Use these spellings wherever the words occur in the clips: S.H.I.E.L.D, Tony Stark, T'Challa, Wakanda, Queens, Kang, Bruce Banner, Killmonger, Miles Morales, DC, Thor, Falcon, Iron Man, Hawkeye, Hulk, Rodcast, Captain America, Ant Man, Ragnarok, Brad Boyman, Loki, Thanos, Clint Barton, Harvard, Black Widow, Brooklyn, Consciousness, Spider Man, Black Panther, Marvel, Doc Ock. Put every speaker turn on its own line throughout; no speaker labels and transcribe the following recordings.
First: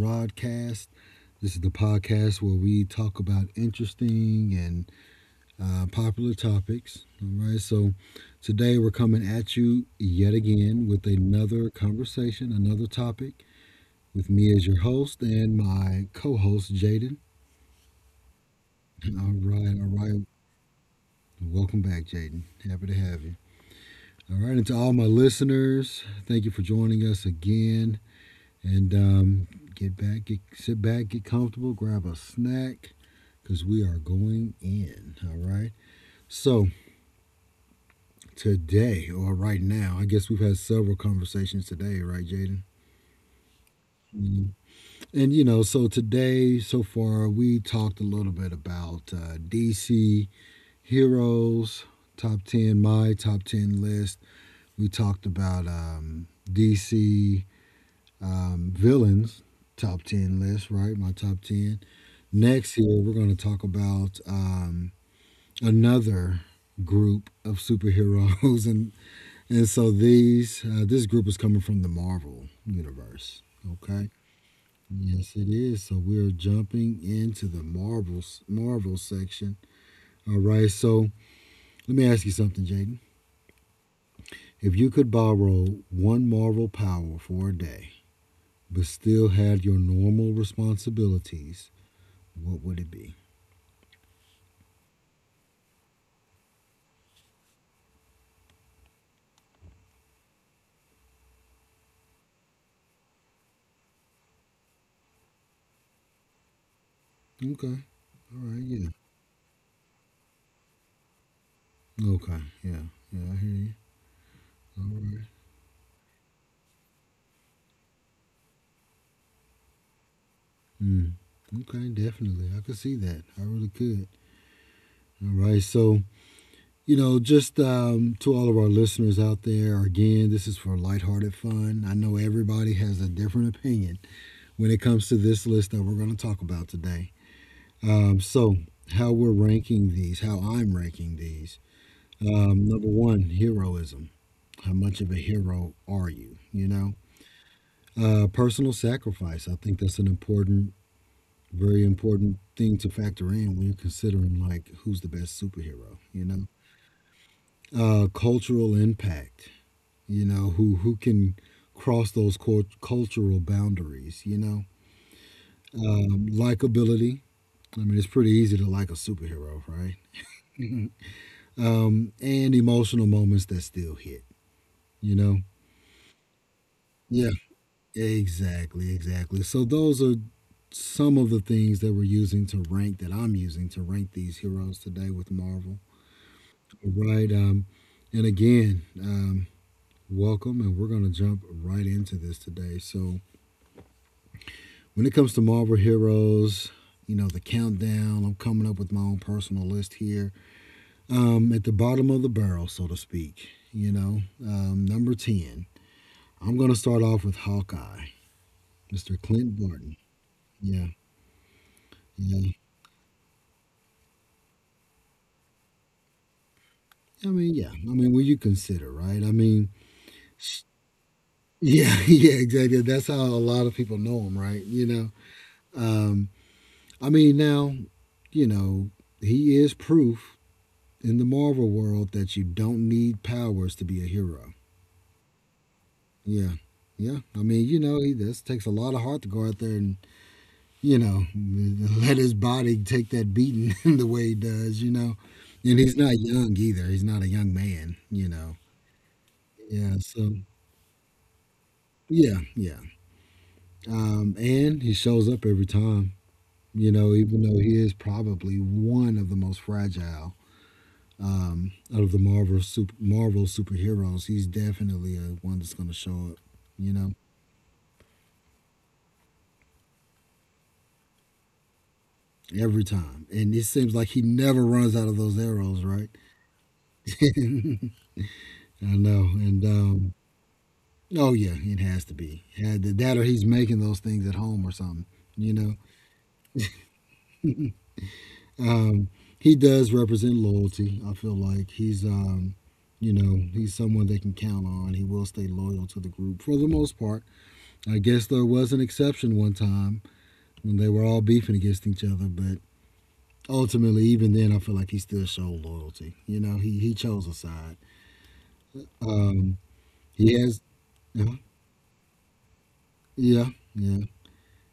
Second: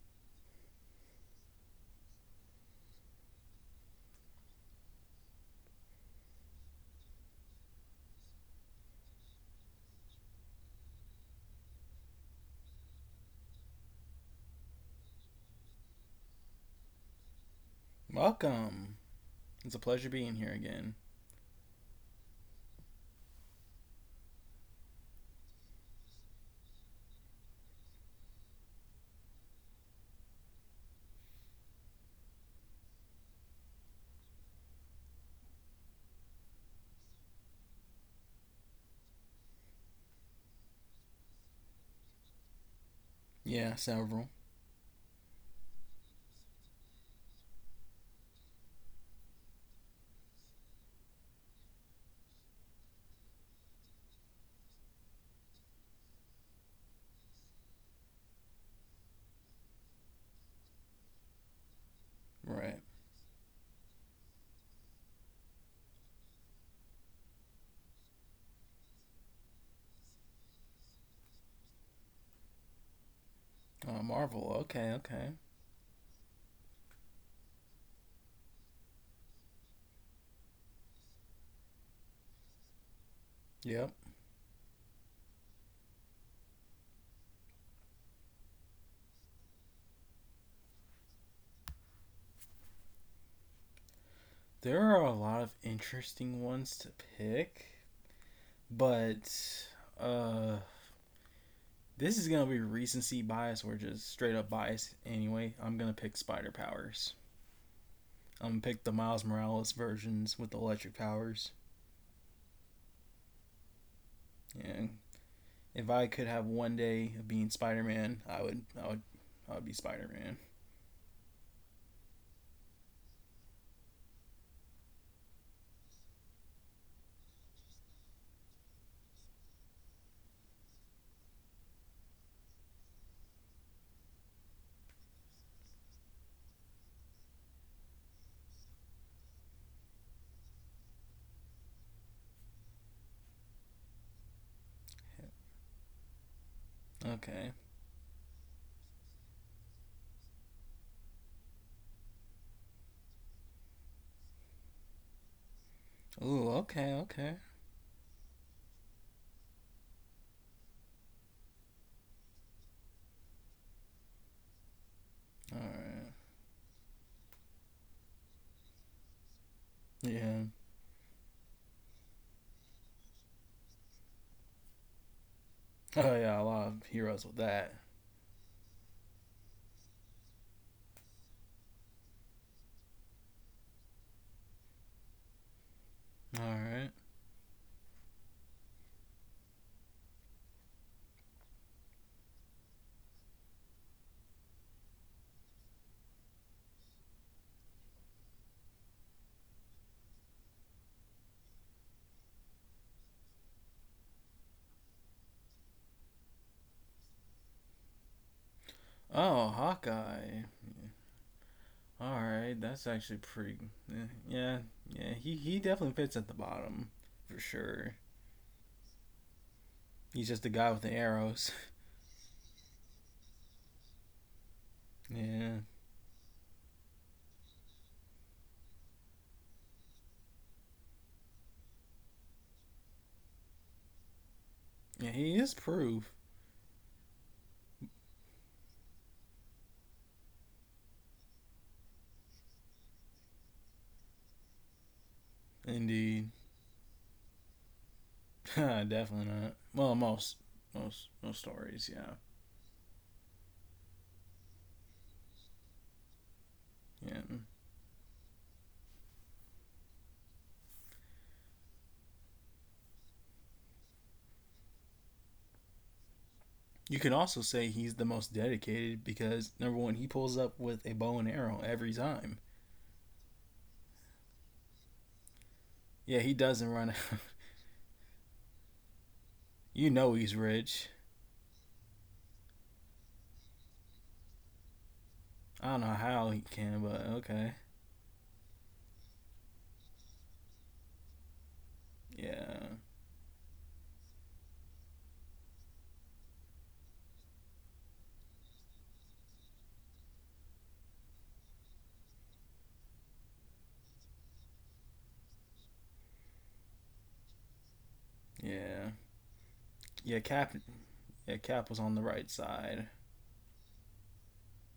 Rodcast. This is the podcast where we talk about interesting and popular topics. All right, so today we're coming at you yet again with another conversation, another topic, with me as your host and my co host, Jaden.
Welcome. It's a
All
pleasure
right,
being here again.
welcome back, Jaden. Happy to have you. All right, and to all my listeners, thank you for joining us again. And get back, sit back, get comfortable, grab a snack, because we are going in. All right. So today, or right now, I guess we've had several conversations today, right, Jaden?
Yeah, several.
Mhm. And so today, so far, we talked a little bit about DC heroes, top ten, my top ten list. We talked about DC villains top 10 list, right? My top 10. Next
Right.
here, we're going to talk about another group of superheroes. And so these, this group is coming from the Marvel universe, okay?
Marvel. Okay, okay.
Yes, it is. So we're jumping into the Marvel section. All right. So let me ask you something, Jaden.
Yep.
If you could borrow one Marvel power for a day, but still had your normal responsibilities, what would it be?
There are a lot of interesting ones to pick, but uh, this is gonna be recency bias or just straight up bias anyway. I'm gonna pick Spider Powers.
Okay. All
I'm gonna
right.
pick
Yeah.
the Miles Morales versions with the electric powers.
Okay. Yeah. Yeah. I hear you. All
And
right.
if I could have one day of being Spider Man, I would. I would. I would be Spider Man.
Mm. Okay. Definitely. I could see that. I really could. All right. So, just to all of our listeners out there, again, this is for lighthearted fun. I know everybody has a different opinion when it comes to this list that we're going to talk about today. Um, so, how we're ranking these, how I'm ranking these. Number one, heroism. How much of a hero are you? You know,
Okay.
Personal sacrifice. I think that's an very important thing to factor in when you're considering like who's the best superhero. You know,
Ooh. Okay. Okay.
cultural impact. You know, who can cross those cultural boundaries. You know,
All right.
likability. I mean, it's pretty easy to like a superhero, right?
Yeah.
And emotional moments that still hit. You know,
Oh yeah, a lot of heroes
Yeah.
with that.
Exactly, exactly. So those are some of the things that we're using to rank that I'm using to rank these heroes today with Marvel.
All right.
Right. And again, welcome, and we're going to jump right into this today. So when it comes to Marvel heroes, you know the countdown. I'm coming up with my own personal list here. At the bottom of the barrel, so to speak. You know, number ten. I'm going to start off with Hawkeye, Mr.
Oh,
Clint Barton.
Hawkeye.
Yeah.
All
Yeah.
right, that's actually pretty. Yeah, yeah. He definitely fits at the bottom
I
for
mean, yeah.
sure.
I mean, will you consider, right? I mean,
He's just the guy
sh-
with the arrows.
yeah, yeah, exactly. That's how a lot of people know him, right? You know,
Yeah.
um, I mean, now, you know, he is proof in the Marvel world that you don't need powers to be a hero.
Yeah, he is proof
Yeah, yeah. I mean, you know, this takes a lot of heart to go out there and, you know, let his body take that beating the way he does, you know. And he's not
indeed.
young either. He's not a young man, you know.
Definitely not. Well,
Yeah, so
most most stories, yeah.
yeah, yeah. And he shows up every time, you
Yeah.
know, even though he is probably one of the most fragile out of the Marvel superheroes. He's definitely one that's going to show up,
You
you
could
know,
also say he's the most dedicated because number one, he pulls up with a bow and arrow every time.
every time. And it seems like he never runs out of those arrows,
Yeah,
right?
he doesn't run out.
I know. And
You know he's rich.
oh yeah, it has to be. That or he's making those things at home or something, you
I don't know
know.
how he can, but okay.
um, he does represent loyalty. I feel like he's,
Yeah.
you know, he's someone they can count on. He will stay loyal to the group for the most part. I guess there was an exception one time when they were all beefing against each other, but ultimately, even then, I feel like he still showed loyalty. You know, he chose a side.
Yeah.
Um,
Yeah,
he
Cap
has, uh,
yeah, Cap was on the right side.
yeah, yeah.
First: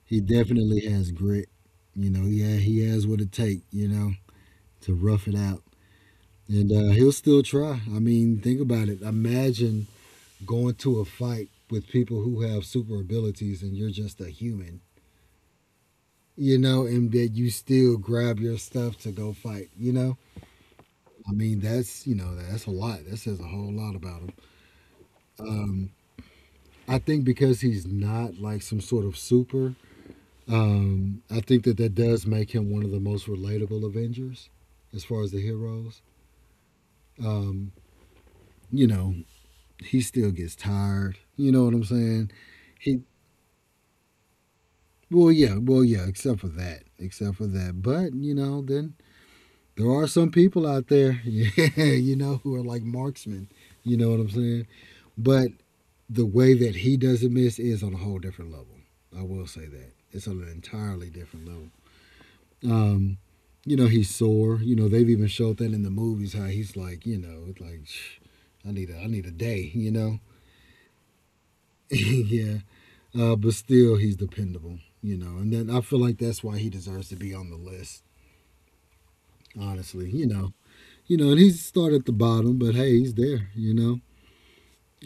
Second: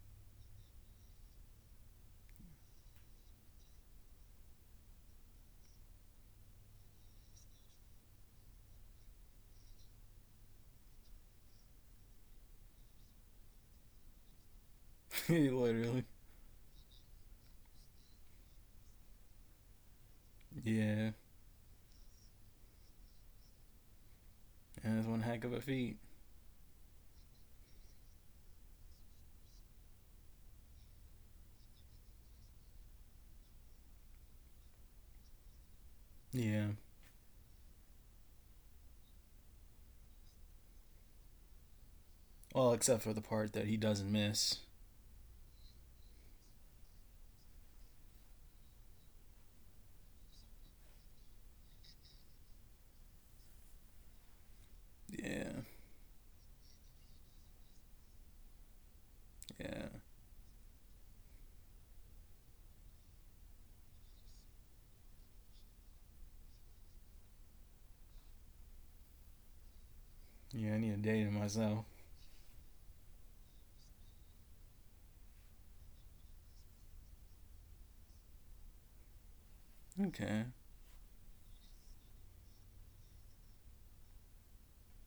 He definitely has grit. You know, yeah, he has what it take. You know, to rough it out, and he'll still try. I mean, think about it. Imagine going to a fight with people who have super abilities and you're just a human,
Literally.
you know, and that you still grab your stuff to go fight, you know?
Yeah.
I mean, that's, you know, that's a lot. That says a whole lot about him.
And that's one heck of a feat.
I think because he's not like some sort of super, I think that that does make him one of the most relatable Avengers as far as the heroes.
Yeah.
Um, you know, he still gets tired. You know what I'm saying?
Well,
He,
except for the part that he doesn't miss.
well, yeah, well, yeah, except for that, except for that. But, you know, then there are some people out there, yeah, you know, who are like marksmen. You know what I'm saying? But
Yeah.
the way that he doesn't miss is on a whole different level. I will say
Yeah.
that it's on an entirely different level. Um, you know, he's sore. You know, they've even showed that in the movies how he's like, you know, it's like, I need a day. You know,
Yeah, I need a day to myself.
yeah. But still, he's dependable. You know, and then I feel like that's why he deserves to be on the list. Honestly,
Okay.
you know, and he's started at the bottom, but hey, he's there. You know,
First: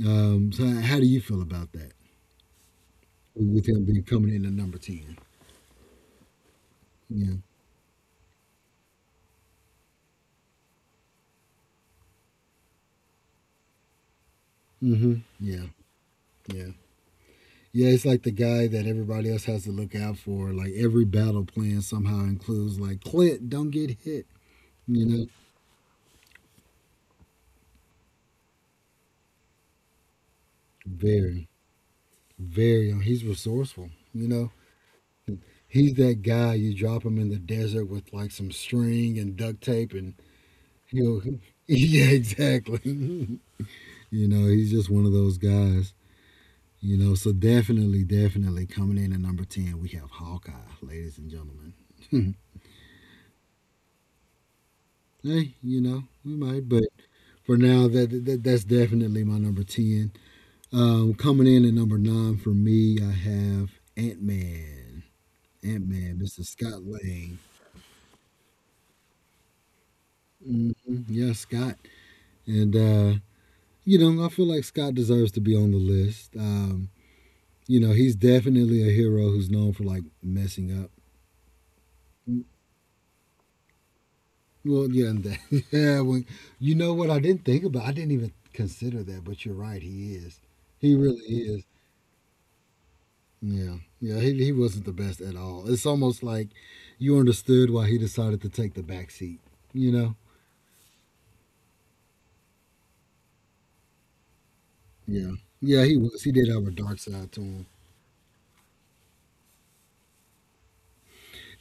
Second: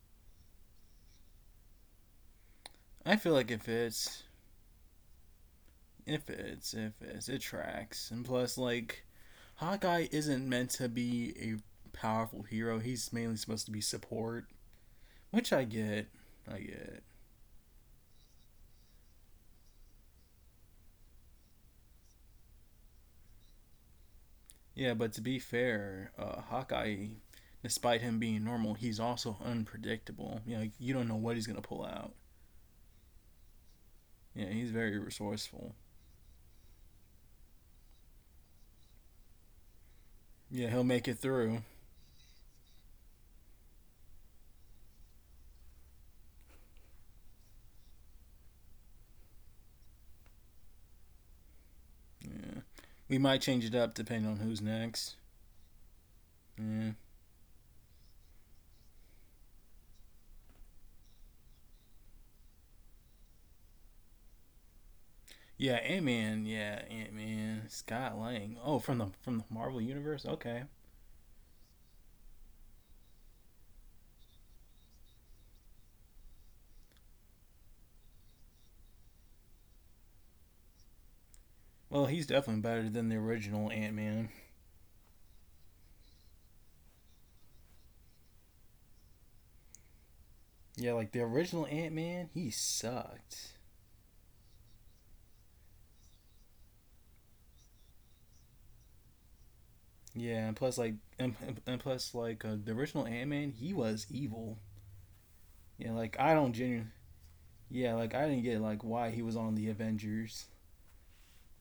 So how do you feel about that
I feel like
with
if
him being
it's
coming in at number ten?
if it's if it's
Yeah.
it tracks. And plus, like, Hawkeye isn't meant to be a powerful hero. He's mainly supposed to be support,
Mm-hmm.
which
Yeah.
I get. I
Yeah.
get.
Yeah, it's like the guy that everybody else has to look out for. Like every battle plan somehow includes like Clint, don't get hit.
Yeah,
You
but to
know,
be fair, Hawkeye, despite him being normal, he's also unpredictable. You know, you don't know what he's
very,
gonna pull out.
very. uh, He's resourceful. You know,
Yeah, he's very resourceful.
he's that guy. You drop him in the desert with like some string and duct tape, and
Yeah, he'll make it
he'll.
through.
Yeah, exactly. you know, he's just one of those guys. You know, so definitely, definitely coming in at number 10, we have Hawkeye, ladies and gentlemen.
Yeah, we might change it up depending on who's next.
hey, you know, we might, but
Yeah,
for now, that's definitely my number 10. Coming in at number 9 for me, I have Ant Man.
yeah,
Ant
Ant
Man,
Man.
Mr.
Yeah,
Scott
Ant
Lang.
Man. Scott Lang. Oh, from the Marvel universe. Okay.
Hmm Yeah, Scott. And, you know, I feel like Scott deserves to be on the list. You know, he's definitely a hero who's known for like messing up.
Well, he's definitely better than the original Ant Man.
Well, yeah, yeah. When you know what I didn't think about, I didn't even consider that. But you're right. He is.
Yeah,
He
like the
really is.
original Ant Man, he sucked.
Yeah, yeah. He wasn't the best at all. It's almost like you understood why he decided to take the back seat. You know.
Yeah, and plus like the original Ant Man, he was evil.
Yeah. Yeah,
Yeah,
he
like
was. He
I
did
don't
have a
genuinely.
dark side to him.
Yeah, like I didn't get like why he was on the Avengers.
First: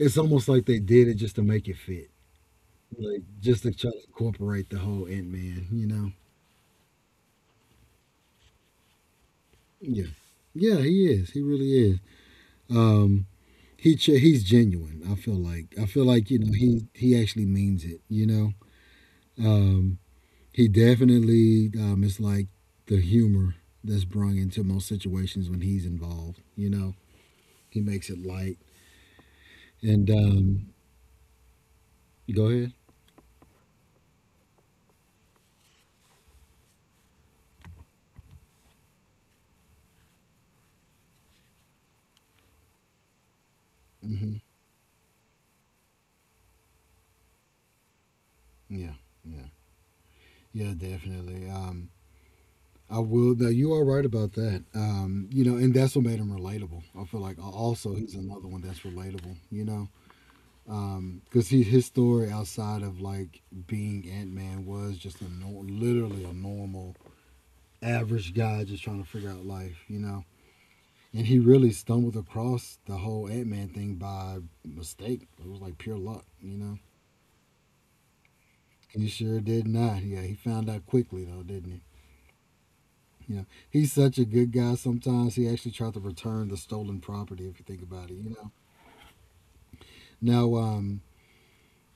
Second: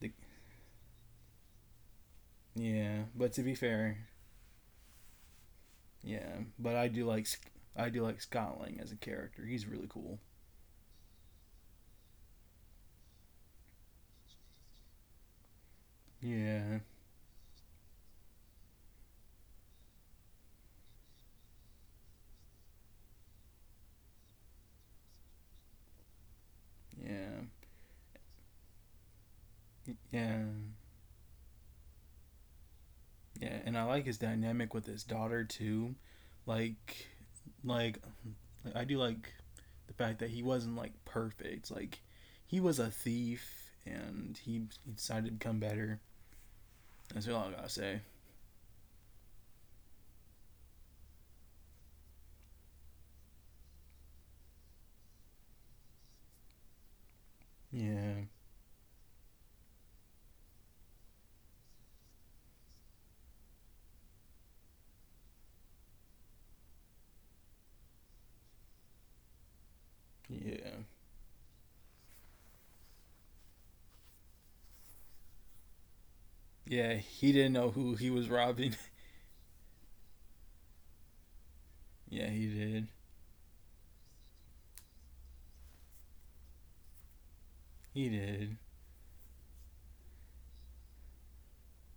The,
almost like they did it just to make it fit,
yeah,
like
but to be
just to try
fair,
to incorporate the whole Ant Man. You know.
yeah, but I do like Scott Lang as a character. He's really
Yeah.
cool.
Yeah, he is. He really is. Um. He's genuine. I feel like you know
Yeah,
he actually means it. You know, um, he definitely is like the humor that's brung into most situations when he's involved. You know,
yeah,
he makes it light. And
yeah,
go ahead.
yeah, and I like his dynamic with his daughter too. Like, like, I do like the fact that he wasn't like perfect. Like, he was a thief
Hmm
and he decided to become better. That's all I gotta say.
Yeah, yeah, yeah, definitely. I will. Now you are right about that. You know, and that's what made him relatable. I feel like also he's
Yeah,
another one that's relatable. You know, because he his story outside of like being Ant Man was just a nor literally a normal average guy just trying to figure out life, you know.
yeah.
And he really stumbled across the whole Ant Man thing by mistake. It was like pure luck, you know.
Yeah, he didn't know who he was robbing.
He sure did not. Yeah, he found out quickly though, didn't he?
yeah, he did.
You know, he's such a good guy. Sometimes he actually tried to return the stolen property. If you think
He
about it, you know.
did.
Now,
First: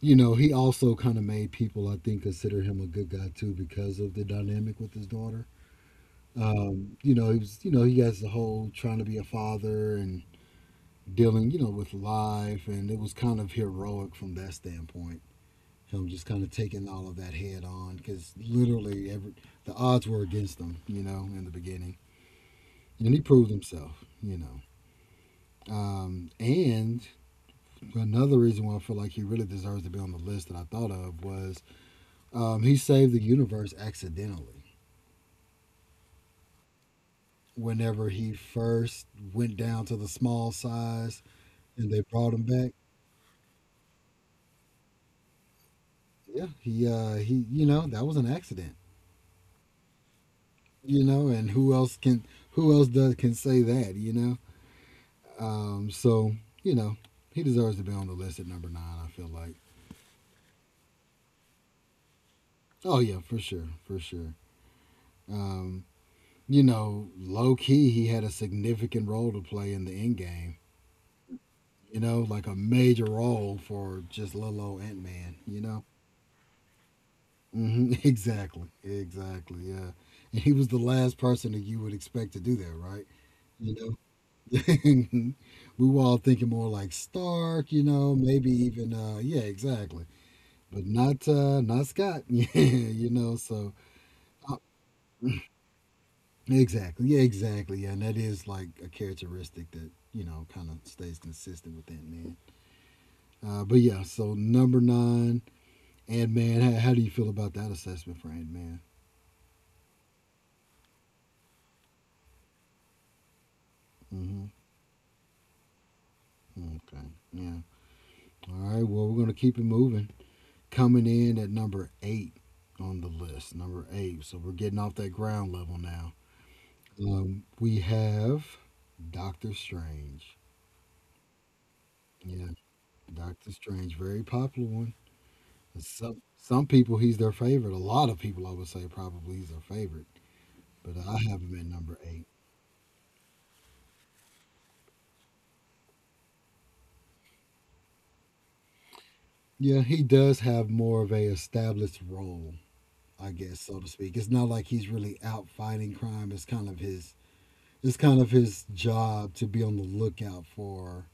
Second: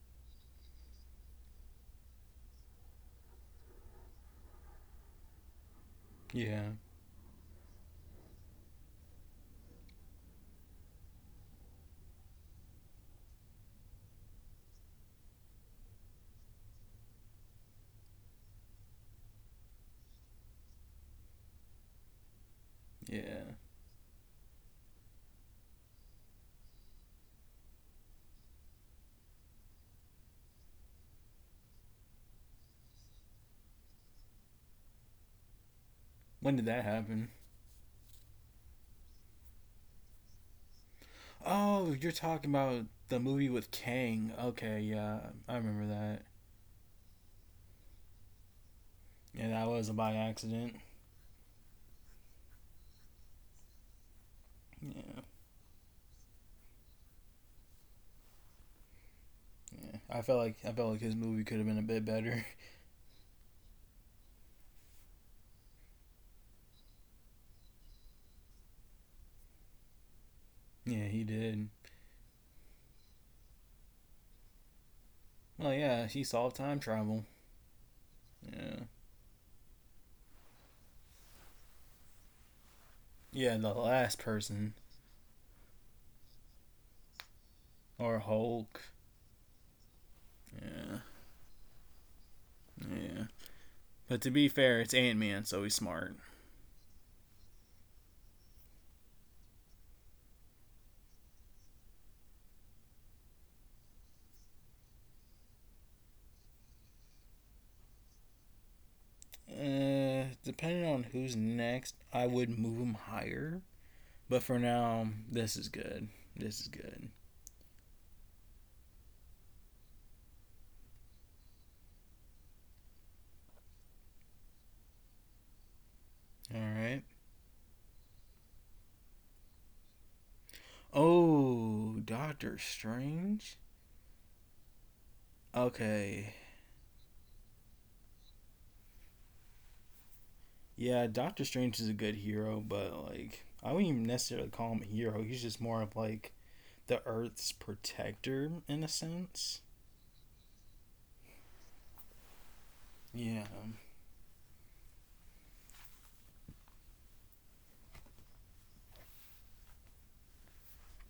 you know, he also kind of made people, I think, consider him a good guy too because of the dynamic with his daughter.
Yeah.
You know, he has the whole trying to be a father and dealing, you know, with life, and it was kind of heroic from that standpoint. Him just kind of taking all of that head on because literally every the odds were against him, you know, in the beginning, and he proved
Yeah.
himself, you know. And another reason why I feel like he really deserves to be on the list that I thought of was he saved the universe accidentally.
When did that happen?
Whenever he first went down to the small size and
Oh,
they
you're
brought him
talking
back,
about the movie with Kang. Okay, yeah, I remember that.
yeah, he you know that was an accident.
Yeah, that was by accident.
You know, and who else does can say that?
Yeah,
So you know he deserves to be on the list at number nine. I feel like.
yeah. I felt like his movie could have been a bit better.
Oh yeah, for sure, for sure. Um, Low key, he had a significant role to play in the end game.
yeah, he did.
Like a major role for just little old Ant Man.
Well, yeah, he solved time travel.
Hmm. Exactly.
Yeah,
Exactly. Yeah. And he was the last person that you would expect to do that, right?
yeah. The
You know,
last person
we were all thinking more like Stark.
or
Maybe
Hulk.
even yeah, exactly. But
Yeah,
not Scott. Yeah, you
yeah.
know. So
But to be
uh,
fair, it's Ant Man, so he's smart.
exactly. Yeah, exactly. Yeah, and that is like a characteristic that kind of stays consistent with Ant Man. But yeah, so number nine, Ant Man. How do you feel about that assessment for Ant Man?
Depending on who's next, I would move them higher.
Hmm.
But for now, this is good. This is
Okay.
good.
Yeah. All right, well, we're going to keep it moving. Coming in at number eight on the list, number eight. So we're getting off that ground level now.
All right.
We have Doctor Strange.
Oh,
Yeah,
Doctor
Doctor
Strange.
Strange, very popular one. Some
Okay.
some people he's their favorite. A lot of people, I would say, probably he's their favorite, but
Yeah,
I have
Doctor
him at
Strange is a
number
good
eight.
hero, but like I wouldn't even necessarily call him a hero. He's just more of like the Earth's protector in a sense.
Yeah, he does have more of a established role, I
Yeah,
guess, so to speak. It's not like he's really out fighting crime. It's kind of his job to be on the lookout for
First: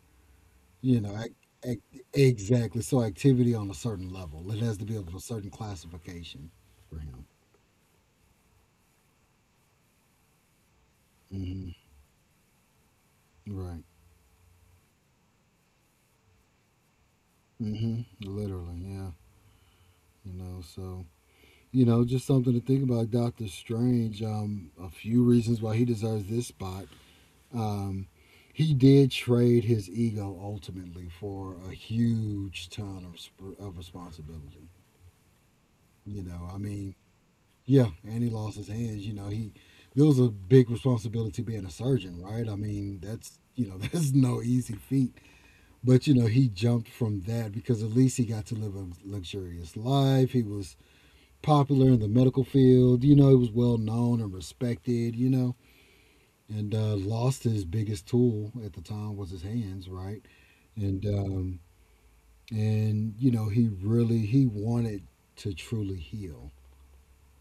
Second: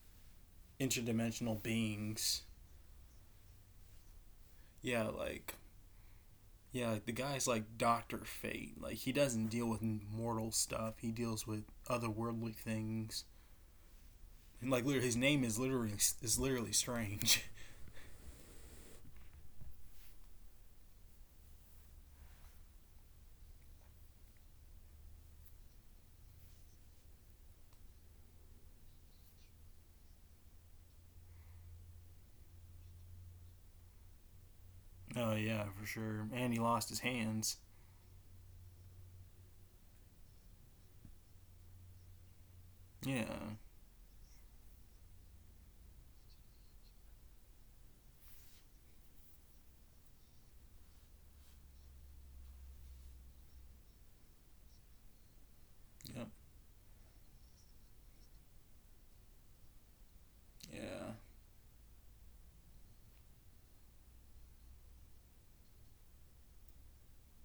you know ac
interdimensional
ac
beings.
exactly. So activity on a certain level, it has to be
Yeah,
of a certain
like
classification
Yeah,
for
like the
him.
guy's like Doctor Fate. Like he doesn't deal with mortal stuff. He deals with
Hmm.
otherworldly things.
Right.
And like literally, his name is literally strange.
Hmm. Literally, yeah. So just something to think about Doctor Strange. A few reasons why he deserves this spot. um he did trade his ego ultimately for a huge ton of responsibility.
Oh yeah, for sure. And he
I
lost
mean,
his hands.
yeah, and he lost his hands. You know, he It was a big responsibility being a surgeon, right? I mean,
Yeah.
that's no easy feat. But he jumped from that because at least he got to live a luxurious life. He was popular in the medical field. He was well known and respected. You know,
Yep.
and uh, lost his biggest tool at the time was his hands, right? And
Yeah.
um, and he really he wanted to truly heal.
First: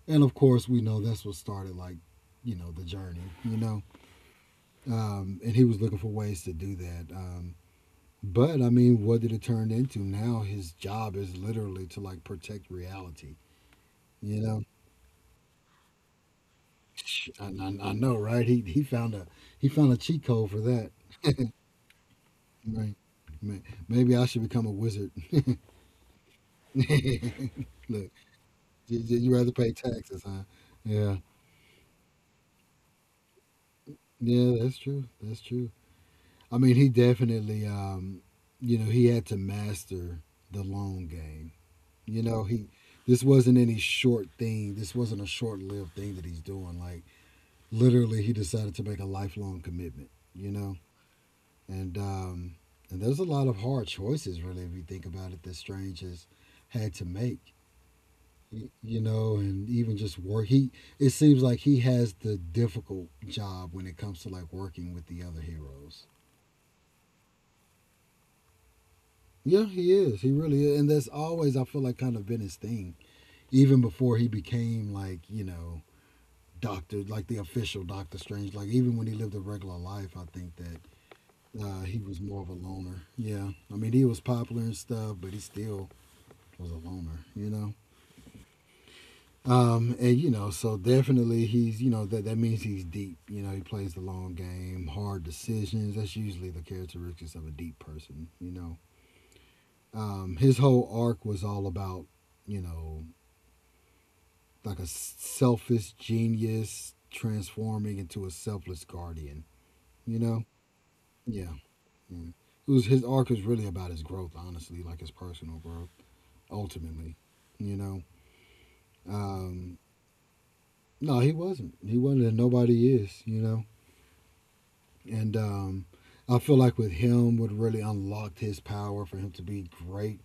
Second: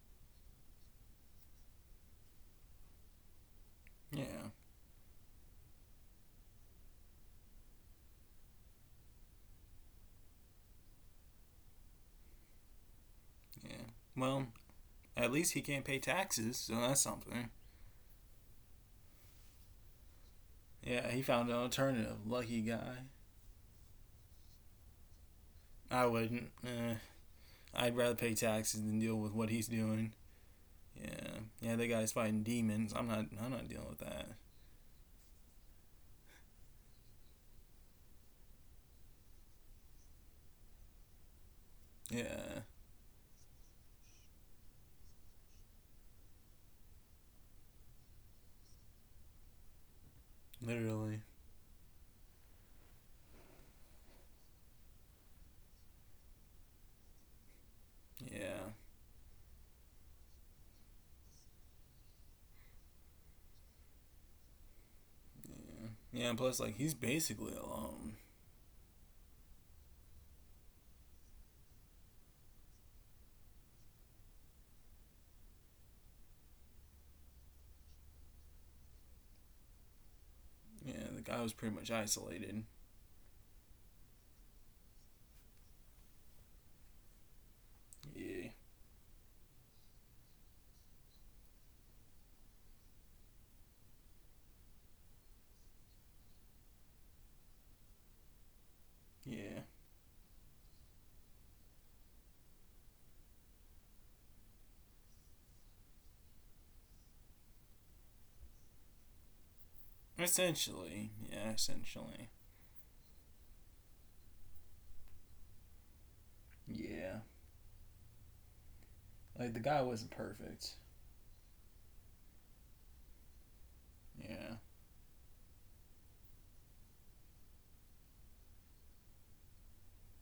And of course, we know that's what started, like, the journey. You know.
Yeah.
And he was looking for ways to do that. But I mean, what did it turn into? Now his job is literally to, like, protect reality,
Yeah.
you
Well,
know.
at least he can't pay taxes, so that's
I,
something.
I, I know, right? He found a cheat code for that,
Yeah, he found an alternative. Lucky
right?
guy.
May- Maybe I should become a wizard. Look,
I wouldn't. Eh, I'd
you,
rather pay taxes
you-
than deal
you
with
rather
what he's
pay
doing.
taxes, huh? Yeah,
Yeah. Yeah, that guy's fighting demons. I'm not. I'm not dealing with that.
yeah, that's true. That's true. I mean, he definitely, you know, he had to master the long game. You know,
Yeah.
he This wasn't any short thing. This wasn't a short-lived thing that he's doing. Like, literally, he decided to make a lifelong commitment.
Literally.
And um, and there's a lot of hard choices, really, if you think about it, that Strange has had to make. y-
Yeah.
You know, and even just work. He It seems like he has the difficult job when it comes to like working with the other
Yeah.
heroes.
Yeah. Plus, like, he's basically alone.
Yeah, he is. He really is. And that's always, I feel like, kind of been his thing. Even before he became, like, Doctor, like the official Doctor Strange. Like, even when he lived a regular life, I think
Yeah.
that
The guy was pretty much
he was more of a
isolated.
loner. Yeah. I mean, he was popular and stuff, but he still was a loner, you know?
Yeah.
So definitely he's, that means he's deep. He plays the long game, hard decisions. That's usually the characteristics of a deep person, you know?
Yeah.
His whole arc was all about you know like a selfish genius transforming into a selfless guardian. You know?
Essentially.
Yeah.
Yeah.
Yeah.
Essentially.
It was His arc is really about his growth, honestly, like his personal growth, ultimately.
Yeah.
You know?
Like, the
Um
guy wasn't perfect.
no, he wasn't. He wasn't, and nobody is, you know.
Yeah.
And I feel like with him what really unlocked his power for him to be great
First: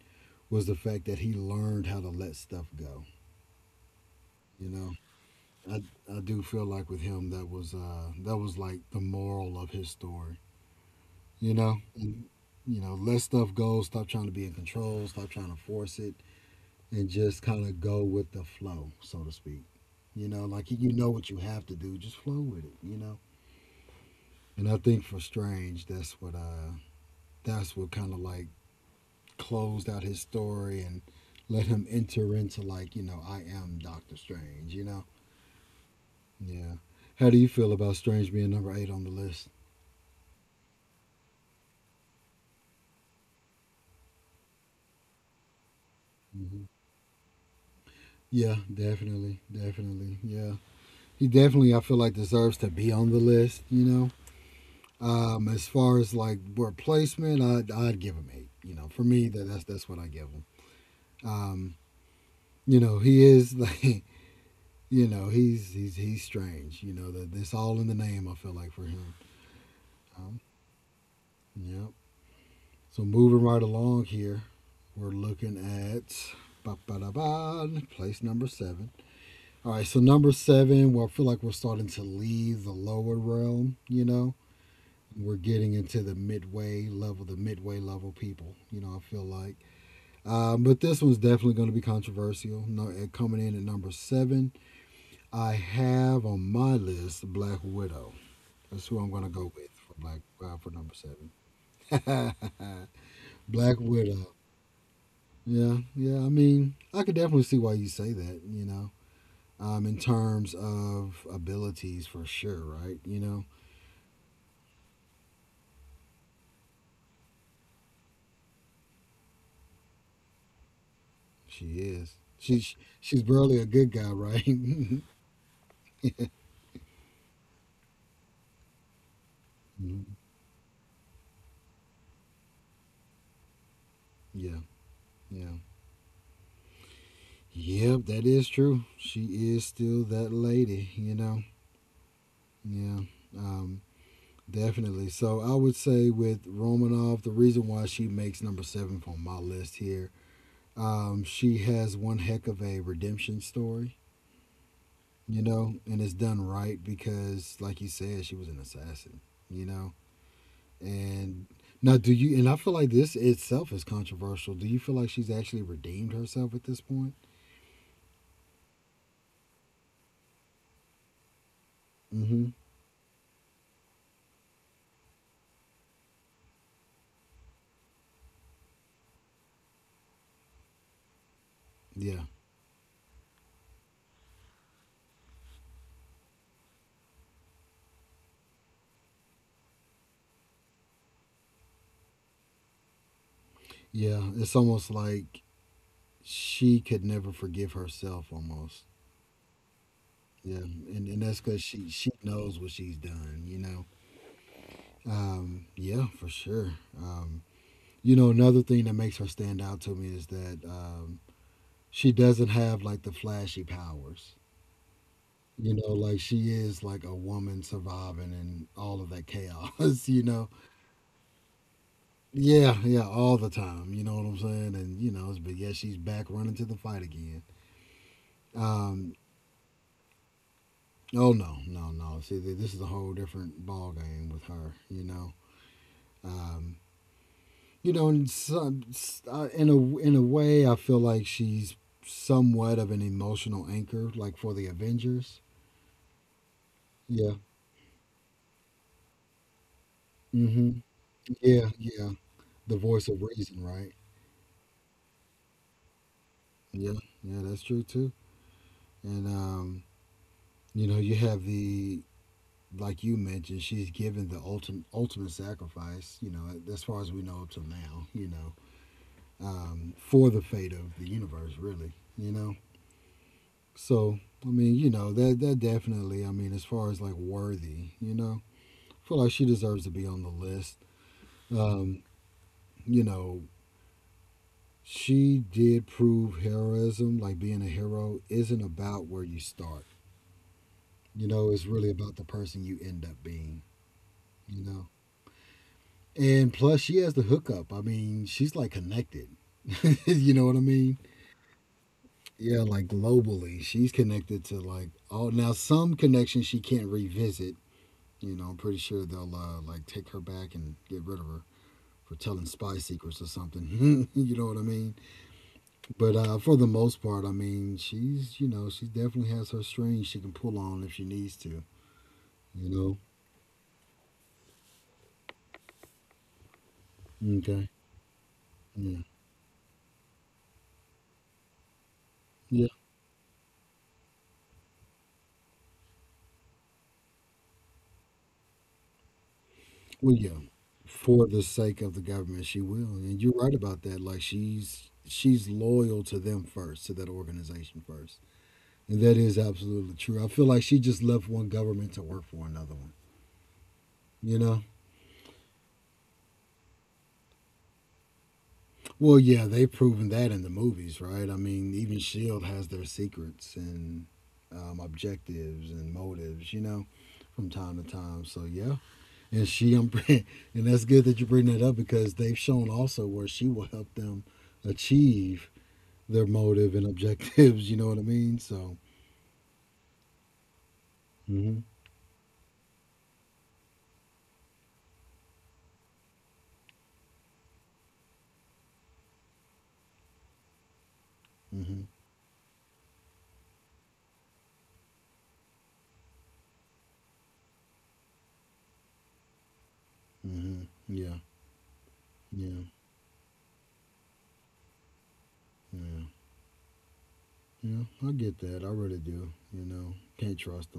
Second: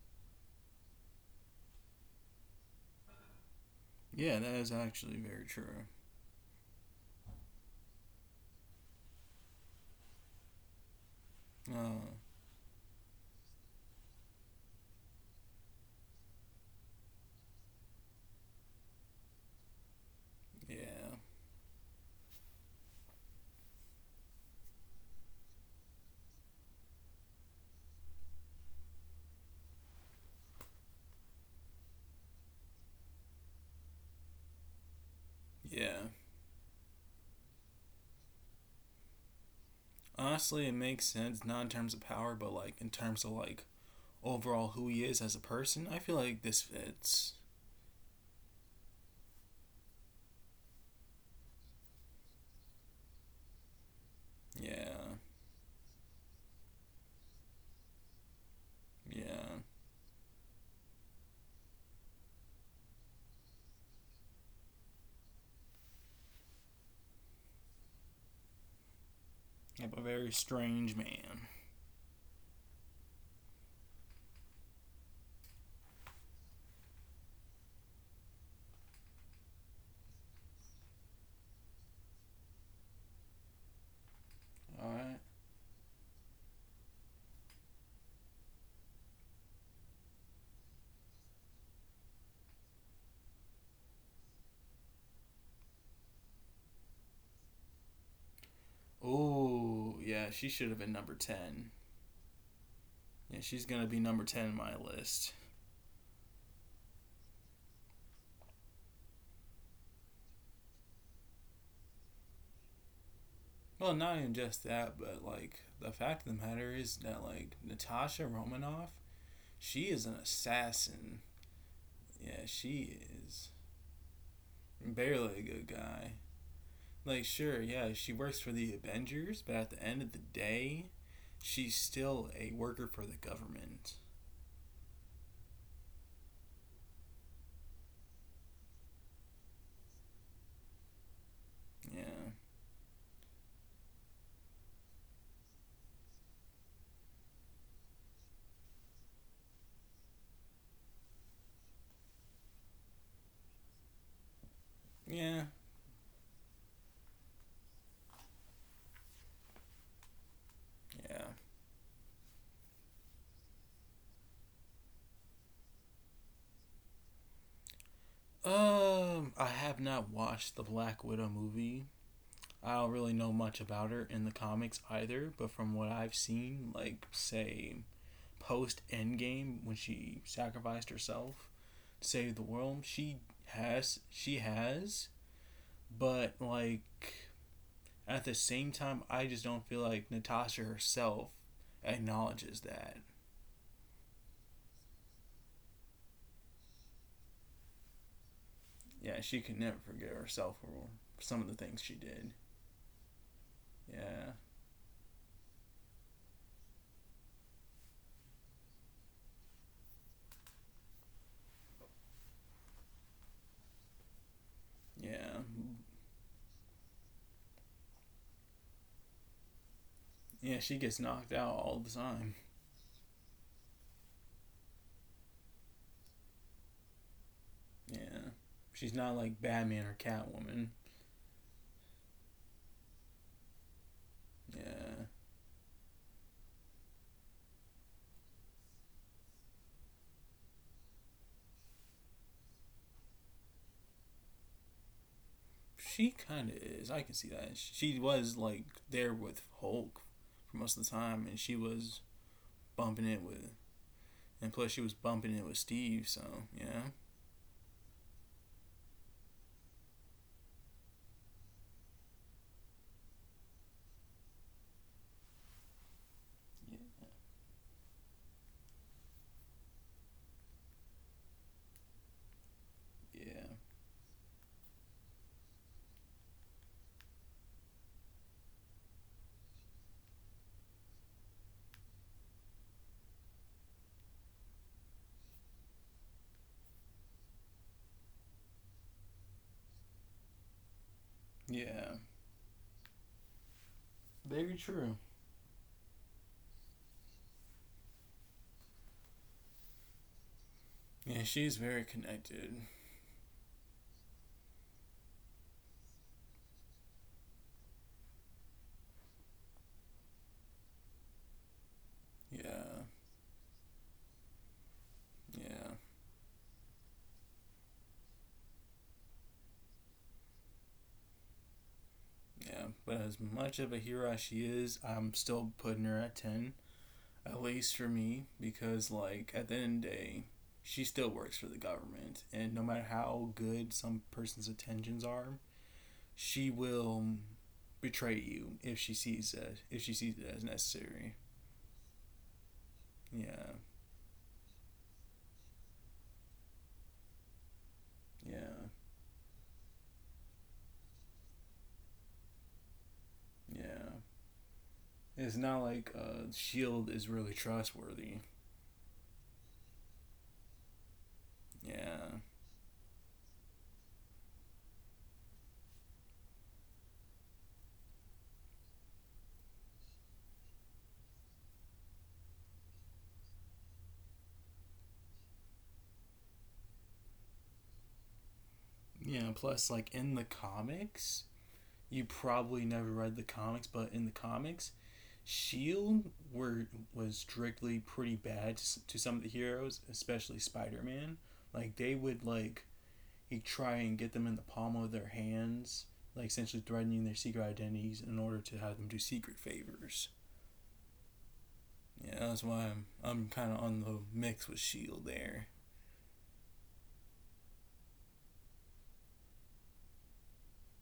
was the fact that he learned how to let stuff go,
Yeah. That
you
is
know.
actually very
I,
true.
I do feel like with him that was like the moral of his story you know
Uh,
and, let stuff go, stop trying to be in control, stop trying to force it, and just kind of go with the flow, so to speak. You know
yeah.
what you have to do, just flow with it. And I think for Strange, that's what kind of like closed out his story and let him enter into, like, I am Doctor Strange.
Yeah.
Yeah. How do you feel about Strange being number eight on the list?
Honestly, it makes sense, not in terms of power, but, like, in terms of, like, overall who he is as a person. I feel like this
Hmm.
fits.
Yeah, definitely, definitely, yeah. He definitely, I feel like, deserves to be on the list.
Yeah.
As far as like replacement, I'd give him eight. For me, that
Yeah.
that's that's what I give him. Um, he is like he's strange. That this all in the name. I feel like for him.
Yep, a very
Um,
strange man.
yep. So moving right along here, we're looking at Ba-ba-da-ba, place number seven. All right, so number seven, well, I feel like we're starting to leave the lower realm.
Alright.
We're getting into the midway level people. You know, I feel like. But this one's definitely going to be controversial. No, coming in at number seven, I have on my list Black Widow. That's who I'm going to go with for
Oh,
Black
yeah, she should
for
have been
number
number
seven.
10. Yeah, she's going
Black
to be number
Widow.
10 in my list.
Yeah, yeah. I mean, I could definitely see why you say that. In terms of abilities, for sure, right?
Well, not even just that, but like the fact of the matter is that like Natasha Romanoff, she is an assassin.
She is.
Yeah,
She's
she
she's
is
barely a good guy, right?
barely a good guy. Like sure, yeah, she works for the Avengers, but at the end of the day, she's still a worker for the government.
Yeah, yeah. Yep, that is true. She is still that lady.
Yeah.
Yeah, um, definitely. So I would say with Romanoff, the reason why she makes number seven on my list here, she has one heck of a redemption story,
Yeah.
you know, and it's done right because, like you said, she was an assassin, you know.
Yeah.
And now, do you? And I feel like this itself is controversial. Do you feel like she's actually redeemed herself at this point?
I have not watched the Black Widow movie.
Mm-hmm.
I don't really know much about her in the comics either, but from what I've seen, like say post Endgame when she sacrificed herself to
Yeah.
save the world, she has, but like at the same time, I just don't feel like Natasha herself acknowledges that.
Yeah, it's almost like she could never forgive herself almost.
Yeah, she could never forgive herself
Yeah,
for
and
some
that's
of the
because
things
she
she
she
did.
knows what she's done. You know.
Yeah,
Yeah, for sure. Um, Another thing that makes her stand out to me is that she doesn't have like the flashy powers.
yeah,
Like she is like a woman surviving in all of that chaos. You know.
yeah. She gets knocked out all the time.
Yeah, yeah, all the time. You know what I'm saying? And but yeah, she's back running to the fight again.
Yeah, she's not
Um,
like Batman or Catwoman.
Oh, no, no, no. See, this is a whole different ball game with her.
Yeah,
Um, in some, s- in a way, I feel like she's somewhat of an emotional anchor, like for the Avengers.
she kind of is. I can see
Yeah.
that. She was like there with Hulk for most
Hmm.
of the time, and she
Yeah,
was
yeah. The
bumping
voice
it
of
with,
reason, right?
and plus she was bumping it with Steve. So yeah,
Yeah, yeah, that's true too. And you know, you have the like you mentioned, she's given the ultimate sacrifice.
yeah,
As far as we know up till now. For the fate of the universe, really. So I mean, that definitely. I mean, as far as like worthy, I feel like she deserves to be on the list. Um, you know, she did prove heroism, like being a hero, isn't about where you start.
yeah,
It's really
yeah.
about the person you end up being.
Very
You know,
true.
and plus she has the hookup. I mean, she's like connected. you know what I mean?
Yeah, she's very connected.
Yeah, like globally, she's connected to like all now some connections she can't revisit. I'm pretty sure they'll like take her back and get rid of her for telling spy
Yeah,
secrets or something. you know what I mean?
yeah,
But for the most part, I mean, she's you know she definitely has her strings she can pull on if she needs to.
yeah.
You
But as much of a hero as she is, I'm still putting her at ten. At
know? Okay.
least for me, because
Yeah.
like at the end of the day, she still works for the government, and no
Yeah.
matter how good some person's intentions are, she will betray you if she sees
Well,
it as
yeah.
necessary.
For the sake of the government, she will, and you're
Yeah,
right about that. Like she's loyal to them first, to that organization first.
yeah,
And that is absolutely true. I feel like she just left one government to work for another one.
yeah.
You know?
It's not like Shield is really trustworthy.
Well, yeah, they've proven that in the movies, right? I mean, even
Yeah,
S.H.I.E.L.D. has their secrets and objectives and motives, you know, from time to time. So, yeah. And she, and that's good that you bring that up because they've shown also where she will help them achieve their motive and objectives, you know what I mean? So,
yeah. Plus, like in the comics,
hmm
you probably never read the comics, but in the comics, Shield were was strictly pretty bad to some of the heroes, especially Spider Man. Like
hmm
they would like he try and get them in the palm of their hands, like essentially threatening their secret identities in order to have them do secret favors.
hmm yeah,
Yeah, that's
yeah,
why I'm kind of on the mix with Shield there.
yeah. Yeah, I get that. I really do. Can't trust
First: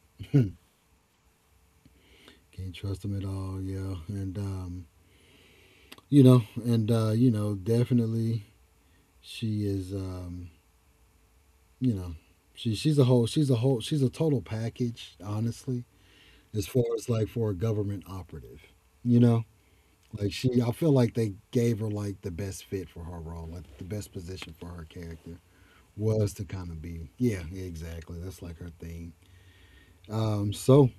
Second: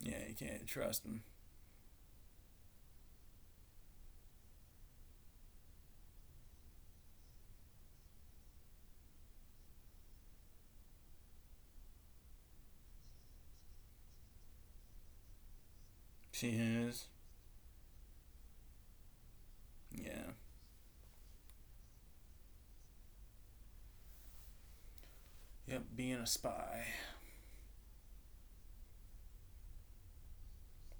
Yeah, you
them.
can't trust him.
Can't trust them at all. Yeah, and definitely she is. You know, she's a whole. She's a whole. She's a total package. Honestly,
She
as far
is.
as like for a government operative, you know.
Yeah.
Like she, I feel like they gave her like the best fit for her role, like the best position for her character
Yep, being a
was to kind of
spy.
be. Yeah, exactly. That's like her thing. So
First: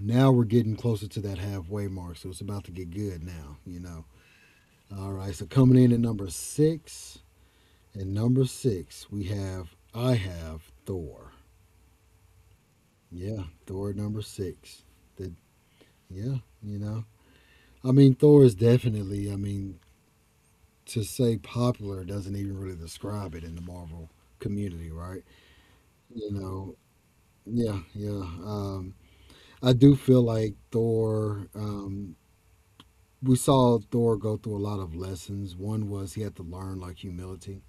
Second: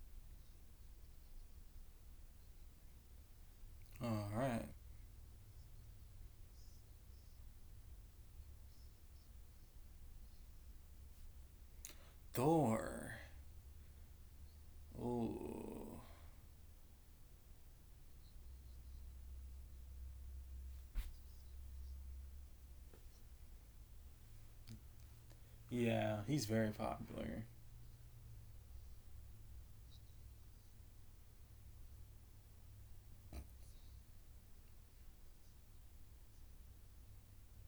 now we're getting closer to that halfway mark, so it's about to get good now, you know.
All right.
All right, so coming in at number six. And number six, we have I have Thor.
Thor.
Yeah, Thor number six. The
Oh.
yeah, you know. I mean Thor is definitely, I mean, to say popular doesn't even really describe it in the Marvel community, right?
Yeah,
You
he's very
know,
popular.
yeah, yeah. I do feel like Thor, we saw Thor go through a lot of lessons. One was he had to learn like humility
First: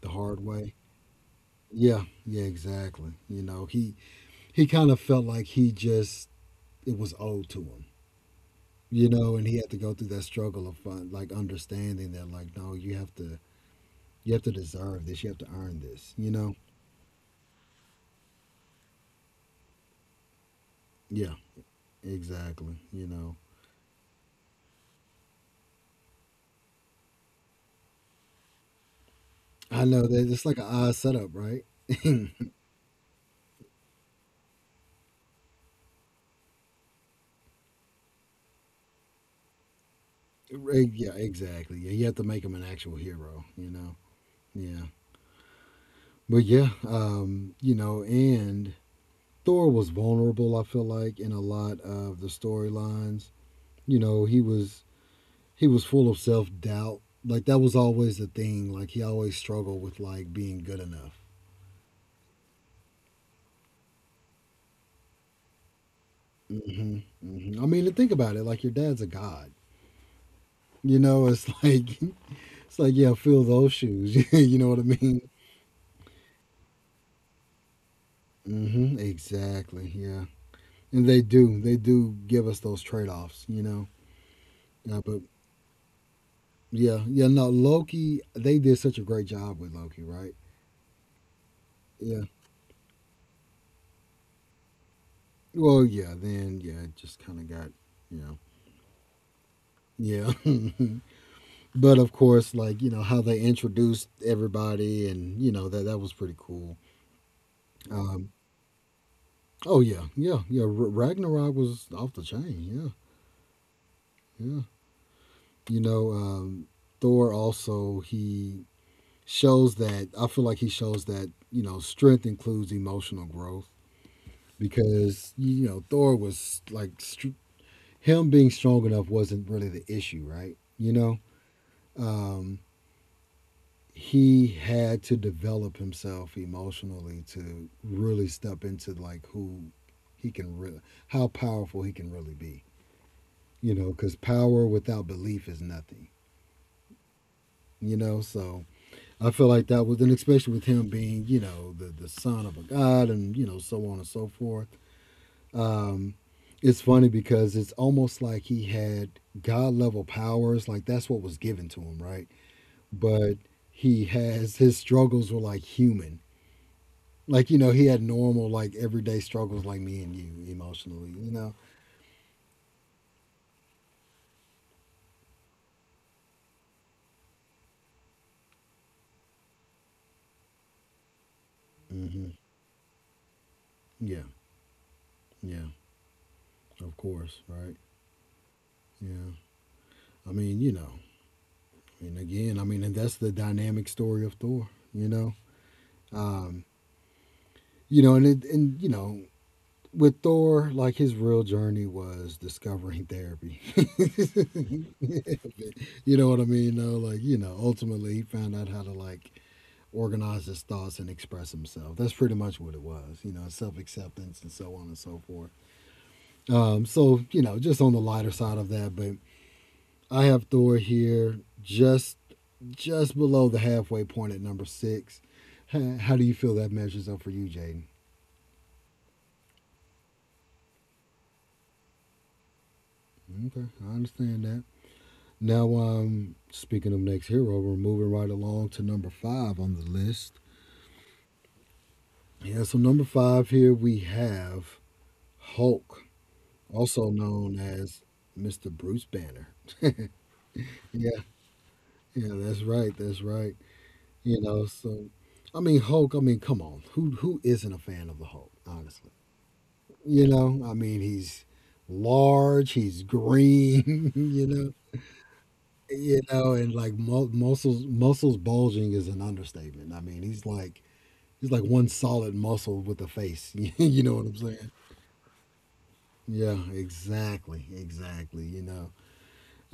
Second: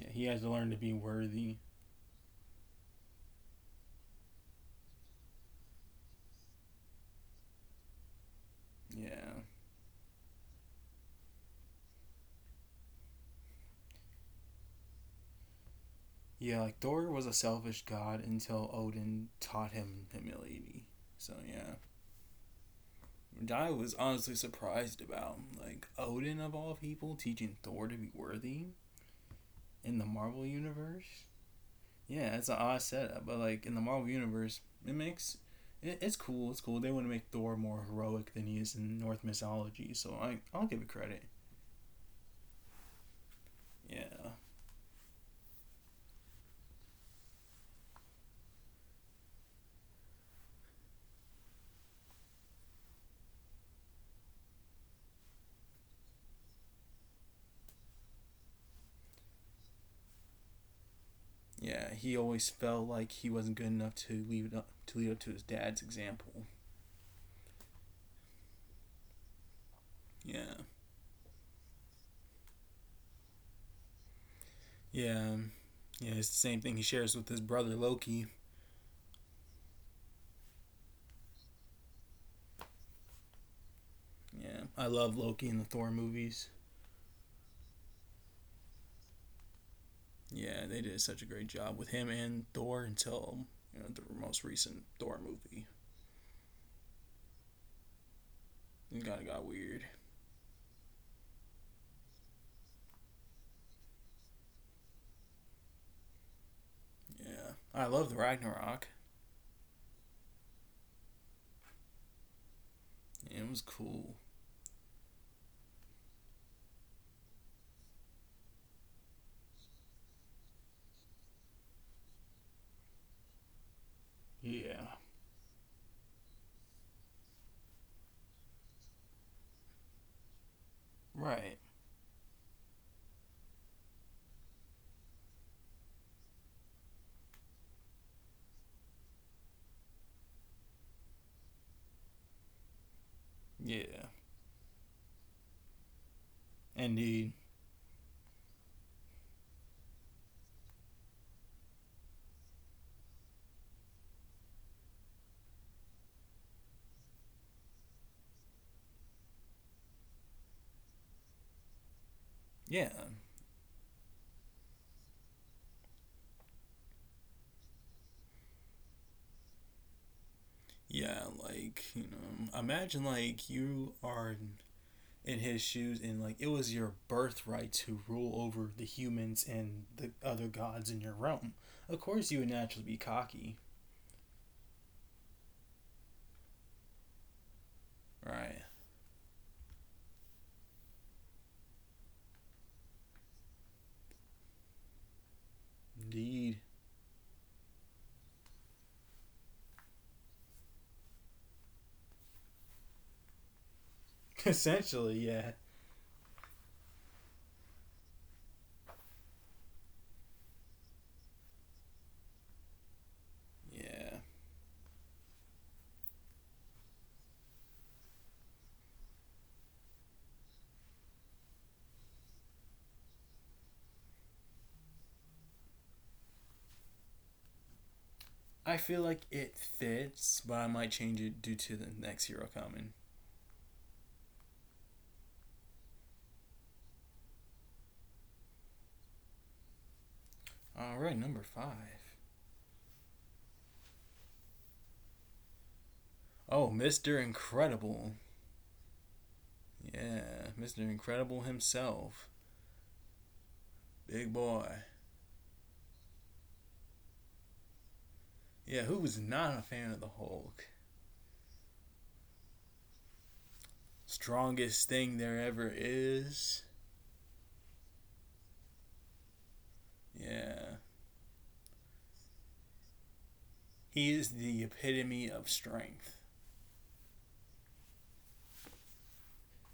Yeah,
the
he has
hard
to learn
way.
to be worthy.
Yeah, yeah, exactly. You know, he kind of felt like he just it was owed to him. You
Yeah.
know, and he had to go through that struggle of fun, like understanding that like no, you have to deserve this, you have to earn this, you know?
Yeah, like Thor was a selfish god until Odin taught him humility. So
Yeah,
yeah,
exactly. You know.
which I was honestly surprised about. Like Odin of all people teaching Thor to be worthy
I
in
know
the
that
Marvel
it's like an odd
universe.
setup, right?
Yeah, it's an odd setup, but like in the Marvel universe, it makes it's cool. It's cool. They want to make Thor more heroic than he is in Norse mythology, so I'll give it
Right, yeah,
credit.
exactly. Yeah, you have to make him an actual hero, you know.
Yeah,
Yeah. But yeah, you know, and Thor was vulnerable. I feel like in a lot of the storylines, you know, he was full of self doubt. Like that was always the thing. Like he always struggled with like being good enough.
yeah, he always felt like he wasn't good enough to lead up to his dad's example.
Hmm hmm. I mean, think about it. Like your dad's a god.
Yeah.
You know, it's like it's like yeah, fill those shoes. You know what I mean?
Yeah. Yeah, it's the same thing he shares with his brother Loki.
Hmm. Exactly. Yeah, and they do. They do give us those trade offs. You know,
Yeah. I
uh,
love
but
Loki in the Thor movies.
yeah, yeah, no, Loki, they did such a great job with Loki, right?
Yeah, they did such a great job with him
Yeah.
and Thor until you know, the most recent Thor movie.
Well, yeah, then, yeah, it just kind of got, you know,
It kind of got weird.
yeah. But of course, like, you know, how they introduced everybody and, you know, that that was pretty cool.
Yeah. I love the
Um,
Ragnarok.
oh, yeah, yeah, yeah. Ragnarok was off the chain.
It was cool.
Yeah, yeah. You know, Thor also, he shows that, I feel like he shows that, you know, strength includes emotional growth
Yeah.
because you know Thor was like him being strong enough wasn't really the issue, right? You know,
Right.
um, he had to develop himself emotionally to really step into like who he can really, how powerful he can really be. You know,
Yeah.
because power without belief is nothing.
Indeed.
You know, so I feel like that was, and especially with him being, you know, the son of a god, and you know, so on and so forth. Um, it's funny because it's almost like he had god level powers like that's what was given to him right
Yeah.
but he has his struggles were like human. Like you know, he had normal like everyday struggles like me and you emotionally.
Yeah,
You know.
like, you know, imagine like you are in his shoes and like it was your birthright to rule over the humans and the other gods in your realm. Of course
Hmm
you would naturally be cocky.
Yeah. Yeah. Of course. Right.
Right.
Yeah. I mean, you know, and again, I mean, and that's the dynamic story of Thor. You know.
Indeed.
Um. You know, and it, and you know. With Thor, like his real journey was discovering therapy.
Essentially, yeah.
You know what I mean? Though, like you know, ultimately he found out how to like organize his thoughts and express himself. That's pretty much what it was, you know, self
Yeah.
acceptance and so on and so forth. So you know, just on the lighter side of that, but I have Thor here just below the halfway point at number six. How do you feel that measures up for you, Jaden?
I feel like it fits, but I might change it due to the next hero coming.
Okay, I understand that. Now, speaking of next hero, we're moving right along to number five on the list.
Alright, number five.
Yeah, so number five here we have Hulk,
Oh,
also
Mr.
known as
Incredible.
Mr. Bruce Banner.
Yeah, Mr.
Yeah,
Incredible himself.
yeah, that's right, that's right.
Big
You know,
boy.
so I mean Hulk, I mean, come on. Who isn't a fan of the Hulk,
Yeah, who
honestly?
was not a fan of the
You know,
Hulk?
I mean he's large, he's green, you
Strongest
know.
thing there ever
You know,
is.
and like muscles bulging is an understatement. I mean,
Yeah.
he's like one solid muscle with a face. You
He
know what
is
I'm
the
saying?
epitome of strength.
Yeah, exactly, exactly, you know.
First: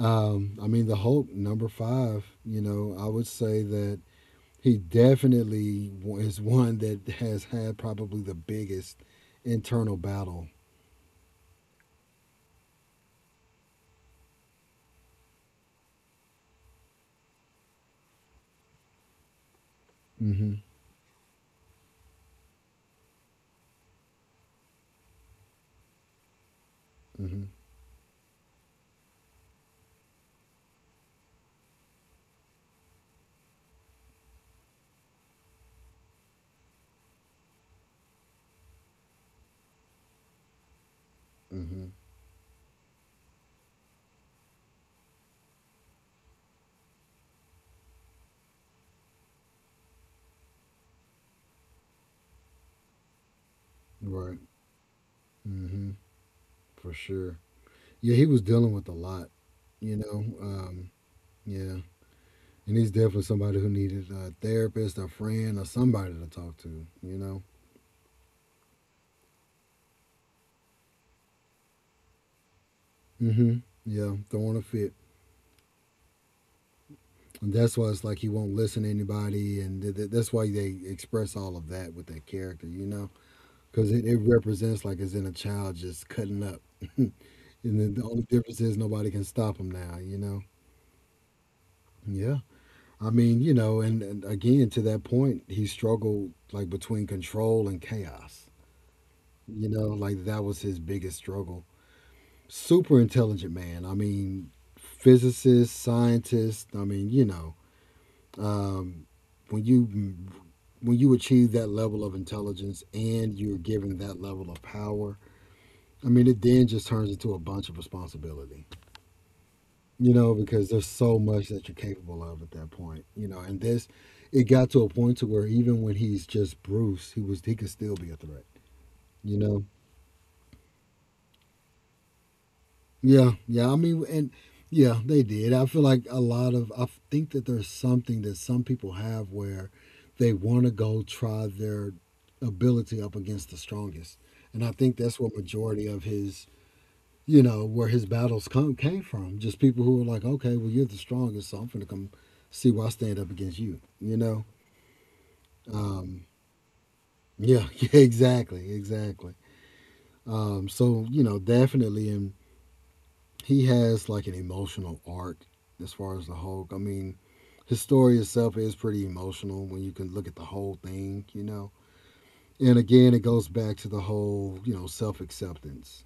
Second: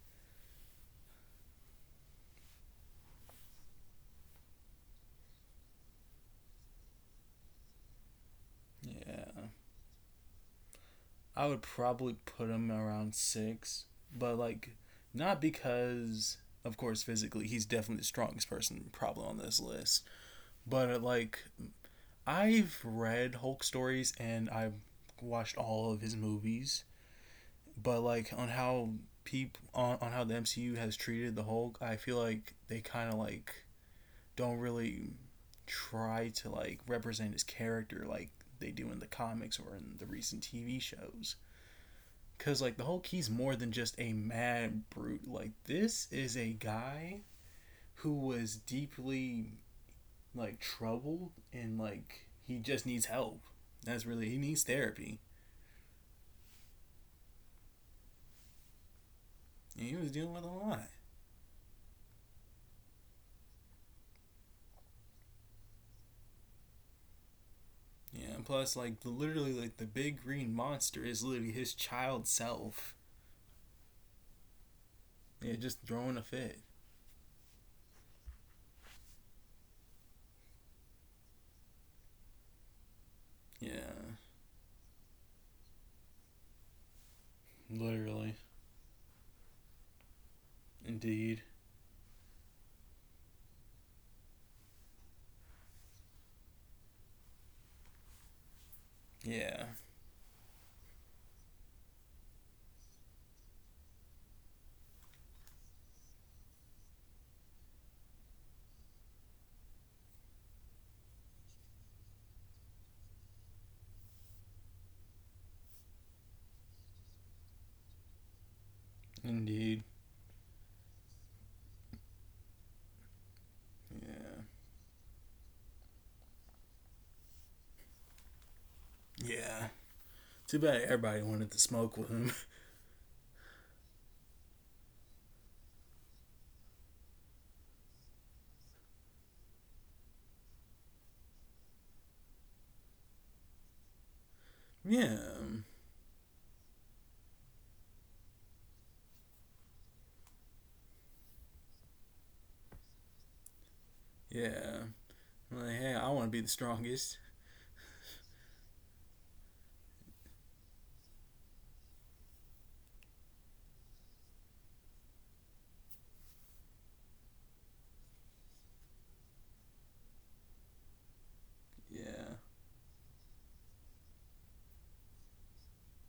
I mean the Hulk number 5, you know, I would say that he definitely is one that has had probably the biggest
Yeah.
internal battle.
I would probably put him around six, but like not because of course physically he's definitely the strongest person probably on this list.
Mm-hmm.
But like I've read Hulk stories and I've watched all of his movies,
Mm-hmm.
but like on how the MCU has treated the Hulk, I feel like they kind of like don't really try to like represent his character like they do in the comics or in the recent TV shows.
Mm-hmm.
Cause like the Hulk, he's more than just a mad brute. Like this is a guy who was deeply like troubled and like he just needs help. That's really he
Right.
needs therapy.
Mm-hmm. For sure. Yeah, he was dealing with a lot.
And he
You
was
know.
dealing with a lot.
Yeah, and he's definitely somebody who needed a therapist, a friend, or somebody to talk to. You know.
Yeah, and plus like literally like the big green monster is literally his child self.
Mm-hmm. Yeah, throwing a fit.
Yeah, just throwing a fit.
And that's why it's like he won't listen to anybody, and that's why they express all of that with that character. You know. Because it,
Yeah,
it represents like it's in a child just cutting up and then the only
literally,
difference is nobody can stop him now, you know.
indeed.
Yeah, I mean you know, and again to that point he struggled like between control and chaos,
Yeah.
you know, like that was his biggest struggle. Super intelligent man, I mean physicist, scientist, I mean, you know, um, when you when you achieve that level of intelligence and you're given that level of power, I mean, it then just turns into a bunch of responsibility,
Indeed.
you know, because there's so much that you're capable of at that point, you know. And this,
Yeah.
it got to a point to where even when he's just Bruce, he was he could still be a threat, you know.
Yeah. Too bad everybody wanted to smoke with him.
Yeah, yeah. I mean, and yeah, they did. I feel like a lot of I think that there's something that some people have where they want to go try their ability up against the strongest, and I think
yeah.
that's what majority of his you know, where his battles come came from. Just people who were like, okay, well, you're the strongest, so I'm gonna come see why I stand up against you. You know,
Yeah. Like, hey, I want
um,
to be the strongest.
yeah, yeah, exactly, exactly. So you know, definitely, and he has like an emotional arc as far as the Hulk. I mean, his story itself is pretty emotional when you can look at the whole thing. You know,
Yeah.
and again, it goes back to the whole you know self acceptance.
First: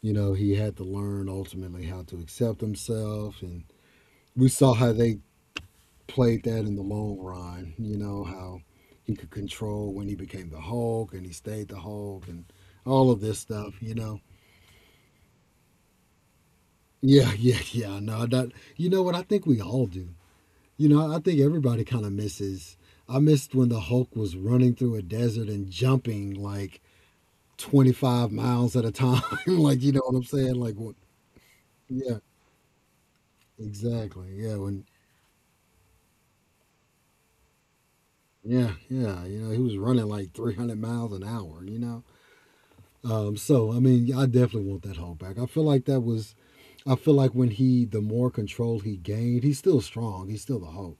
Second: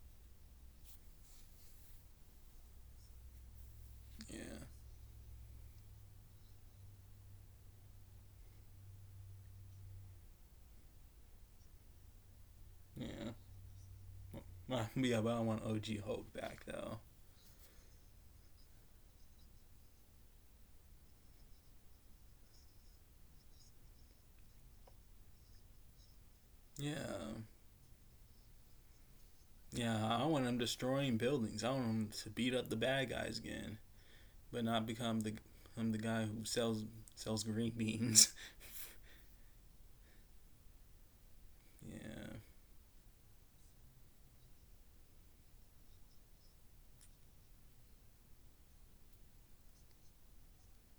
You know, he had to learn ultimately how to accept himself, and we
Yeah.
saw how they played that in the long run. You know how he could control when he became the Hulk and he stayed the Hulk and all of
Yeah.
this stuff. You know.
Well, yeah, but I want OG Hope back, though.
Yeah, yeah, yeah. No, that. You know what? I think we all do. You know, I think everybody kind of misses. I missed when the Hulk was running through a desert and jumping like
Yeah.
25 miles at a time. Like, you know what
Yeah,
I'm
I want
saying?
him
Like, what?
destroying buildings. I want him
Yeah,
to beat up the bad guys again,
exactly. Yeah,
but
when.
not become the I'm the guy who sells green beans.
Yeah, yeah. You know, he was running like 300 miles an hour. You know.
yeah.
So I mean, yeah, I definitely want that hold back. I feel like that was. I feel like when he, the more control he gained, he's still strong. He's still the Hulk,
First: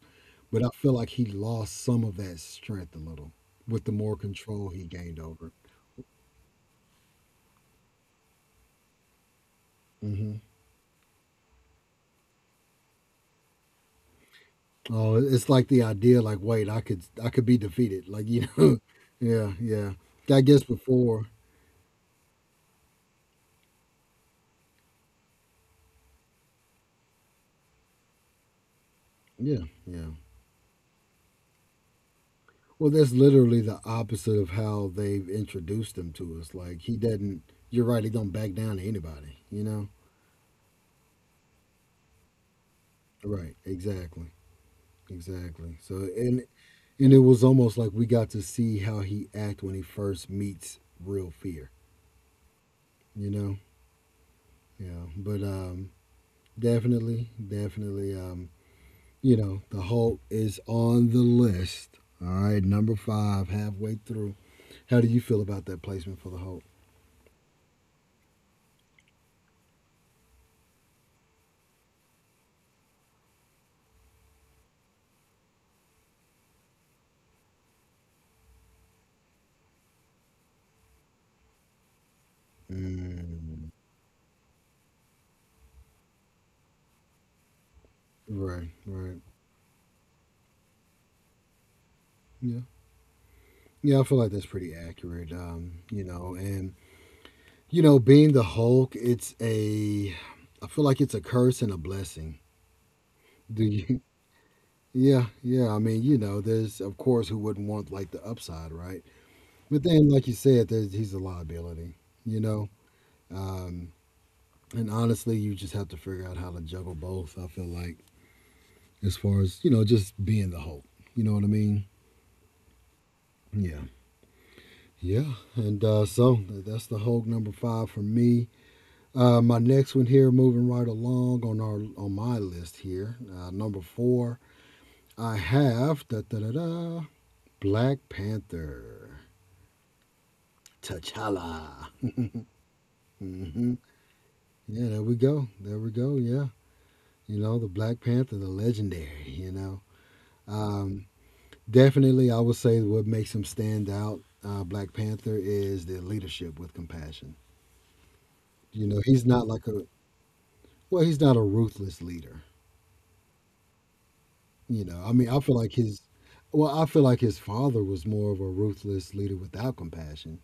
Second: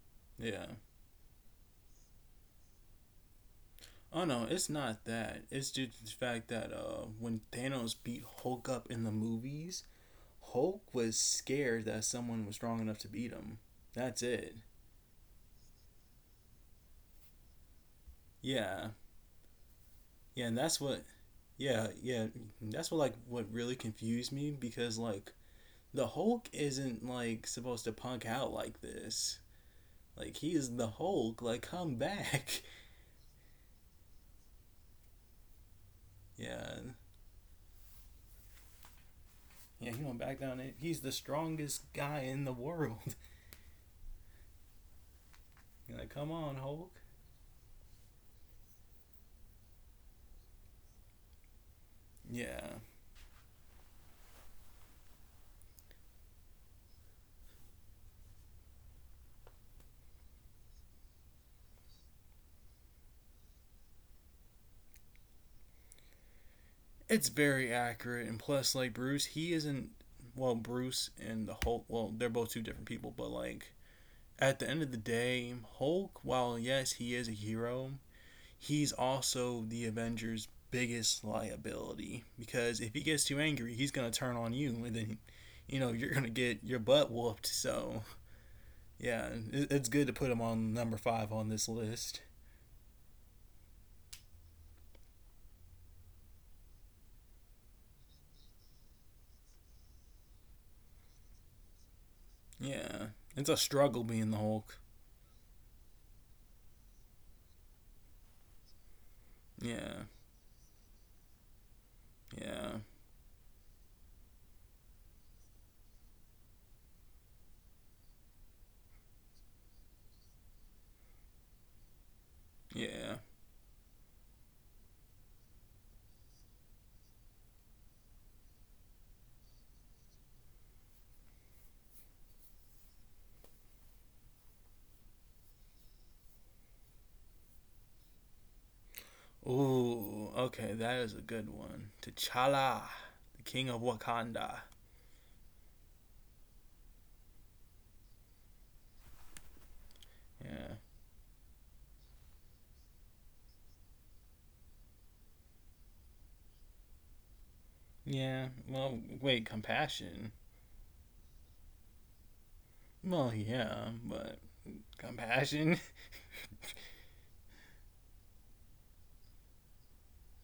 but
Yeah.
I feel like he lost some of that strength a little with the more
Oh no, it's
control he
not
gained
that.
over
It's just the fact that when Thanos beat Hulk up in the movies,
it. Hmm.
Hulk was scared that someone was strong enough to beat him. That's it.
Oh, it's like the idea, like wait, I could be defeated, like you know,
Yeah,
yeah, yeah. I
yeah, and
guess
that's what.
before,
Yeah, yeah, that's what like what really confused me because like the Hulk isn't like supposed to punk out like this.
yeah, yeah.
Like he is the Hulk. Like come back.
Well, that's literally the opposite of how they've introduced him to us.
Yeah,
Like he doesn't. You're right. He don't back down to anybody. You know.
yeah, he went back down. It. He's the strongest guy in the world.
Right, exactly, exactly. So
like come on, Hulk.
and it was almost like we got to see how he act when he first meets real fear,
Yeah.
you know? Yeah, but definitely, definitely, you know, the Hulk is on the list. All right, number 5 halfway through. How do you feel about that placement for the Hulk?
It's very accurate, and plus, like Bruce, he isn't well. Bruce and the Hulk, well, they're both two different people, but like at the end of the day, Hulk, while yes, he is a hero, he's also the Avengers' biggest liability because if he gets too
Mm,
angry, he's gonna turn on you, and then you know you're gonna get your butt whooped. So
right, right.
yeah, it's good to put him on number five on this list.
Yeah. Yeah, I feel like that's pretty accurate. You know, and you know, being the Hulk, it's a I feel like it's a curse and a blessing.
Yeah, it's a
Do you?
struggle being the Hulk.
Yeah, yeah. I mean, you know, there's of course who wouldn't want like the upside, right? But
Yeah,
then, like you said, there's he's a liability. You know,
yeah,
um, and honestly, you just have to figure out how to juggle both. I feel like as far as you know, just being the Hulk. You know what I mean?
yeah.
Yeah, yeah. And so that's the Hulk number five for me. My next one here, moving right along on our on my list here, number four, I have da da da da Black Panther,
Ooh, okay, that is a good
T'Challa.
one. T'Challa, the king
hmm
of Wakanda.
Yeah, there we go. There we go. Yeah, you know the Black Panther, the legendary.
Yeah,
Um, Definitely, I would say what makes him stand out, Black Panther, is the leadership with compassion.
yeah.
You know,
Well,
he's not
wait,
like a
compassion.
well, he's not a ruthless leader.
Well, yeah, but
You know, I mean, I feel like
compassion.
his, well, I feel like his father was more of a ruthless leader without compassion.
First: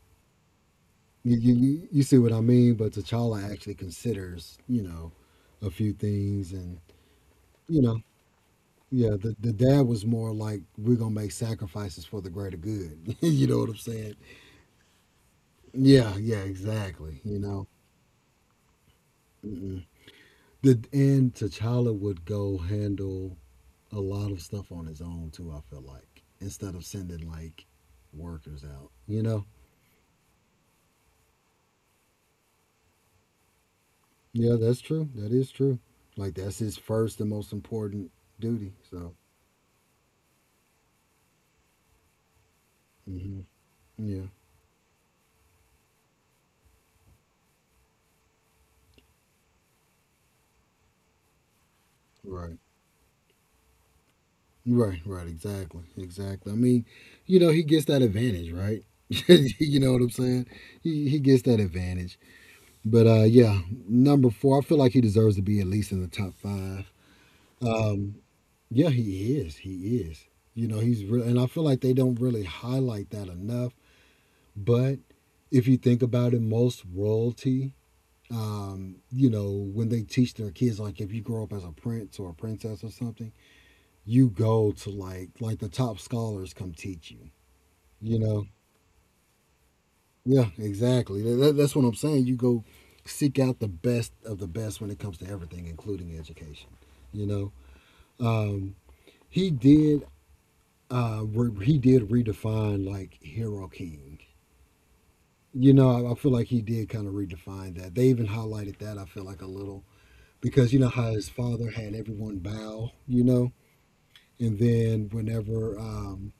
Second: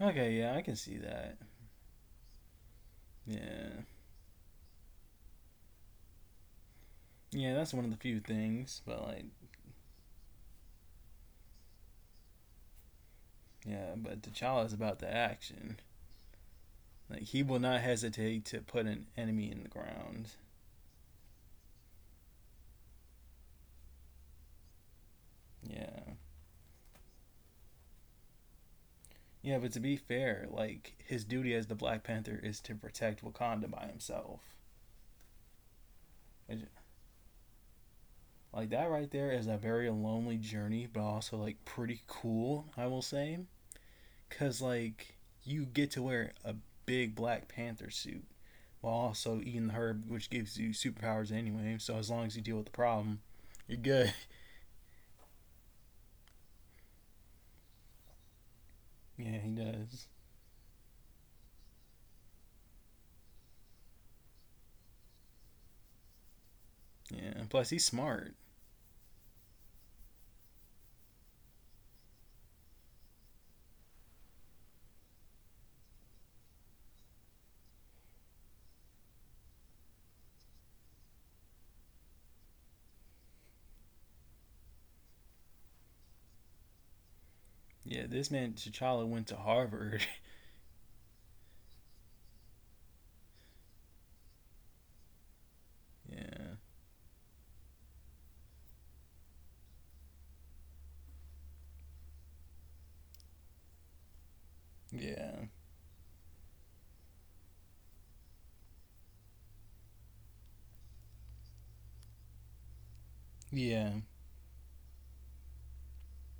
Okay, yeah, I can see
You,
that.
you, you you see what I mean? But T'Challa actually
Yeah,
considers, you know, a few things, and
yeah. That's
you
one of the
know,
few things, but
yeah,
like,
the dad was more like, we're gonna make sacrifices for the greater good. you know what I'm
yeah,
saying?
but T'Challa is about the action.
Yeah, yeah, exactly.
Like,
You
he will
know,
not hesitate to put an enemy in the
mm-mm.
ground.
the and T'Challa would go handle a lot of stuff on his own too. I feel
Yeah.
like instead of sending like workers out, you know.
Yeah, but to be fair, like his duty as the Black Panther is to protect Wakanda by
Yeah,
himself.
that's true. That is true. Like that's
Which
his first and most important
like
duty.
that right
So,
there is a very lonely journey, but also like pretty cool, I will say,
hmm yeah,
cuz like you get to wear a big Black Panther suit while also eating the herb, which gives you superpowers anyway. So as long as you deal
right,
with the problem, you're good.
right. Exactly, exactly. I mean, you know, he gets that advantage, right?
Yeah, he
you know what
does.
I'm saying? He gets that advantage. But Yeah, number four, I feel like he deserves to be at least in the top five.
Yeah, and plus he's
Um,
smart.
yeah, he is. He is. You know, he's real, and I feel like they don't really highlight that enough. But if you think about it, most royalty you know, when they teach their kids, like if you grow up as a prince or a princess or something, you go to like the top scholars come teach you.
Yeah,
You
this
know,
man T'Challa went to Harvard.
yeah, exactly. That's what I'm saying. You go seek out the best of the best when it comes to everything, including
yeah,
education. You know, um, he did. He did redefine like hero king.
yeah,
You know, I feel like he did kind of redefine that. They even highlighted that. I feel like a little because you know how his father had everyone bow, you know,
yeah.
and then whenever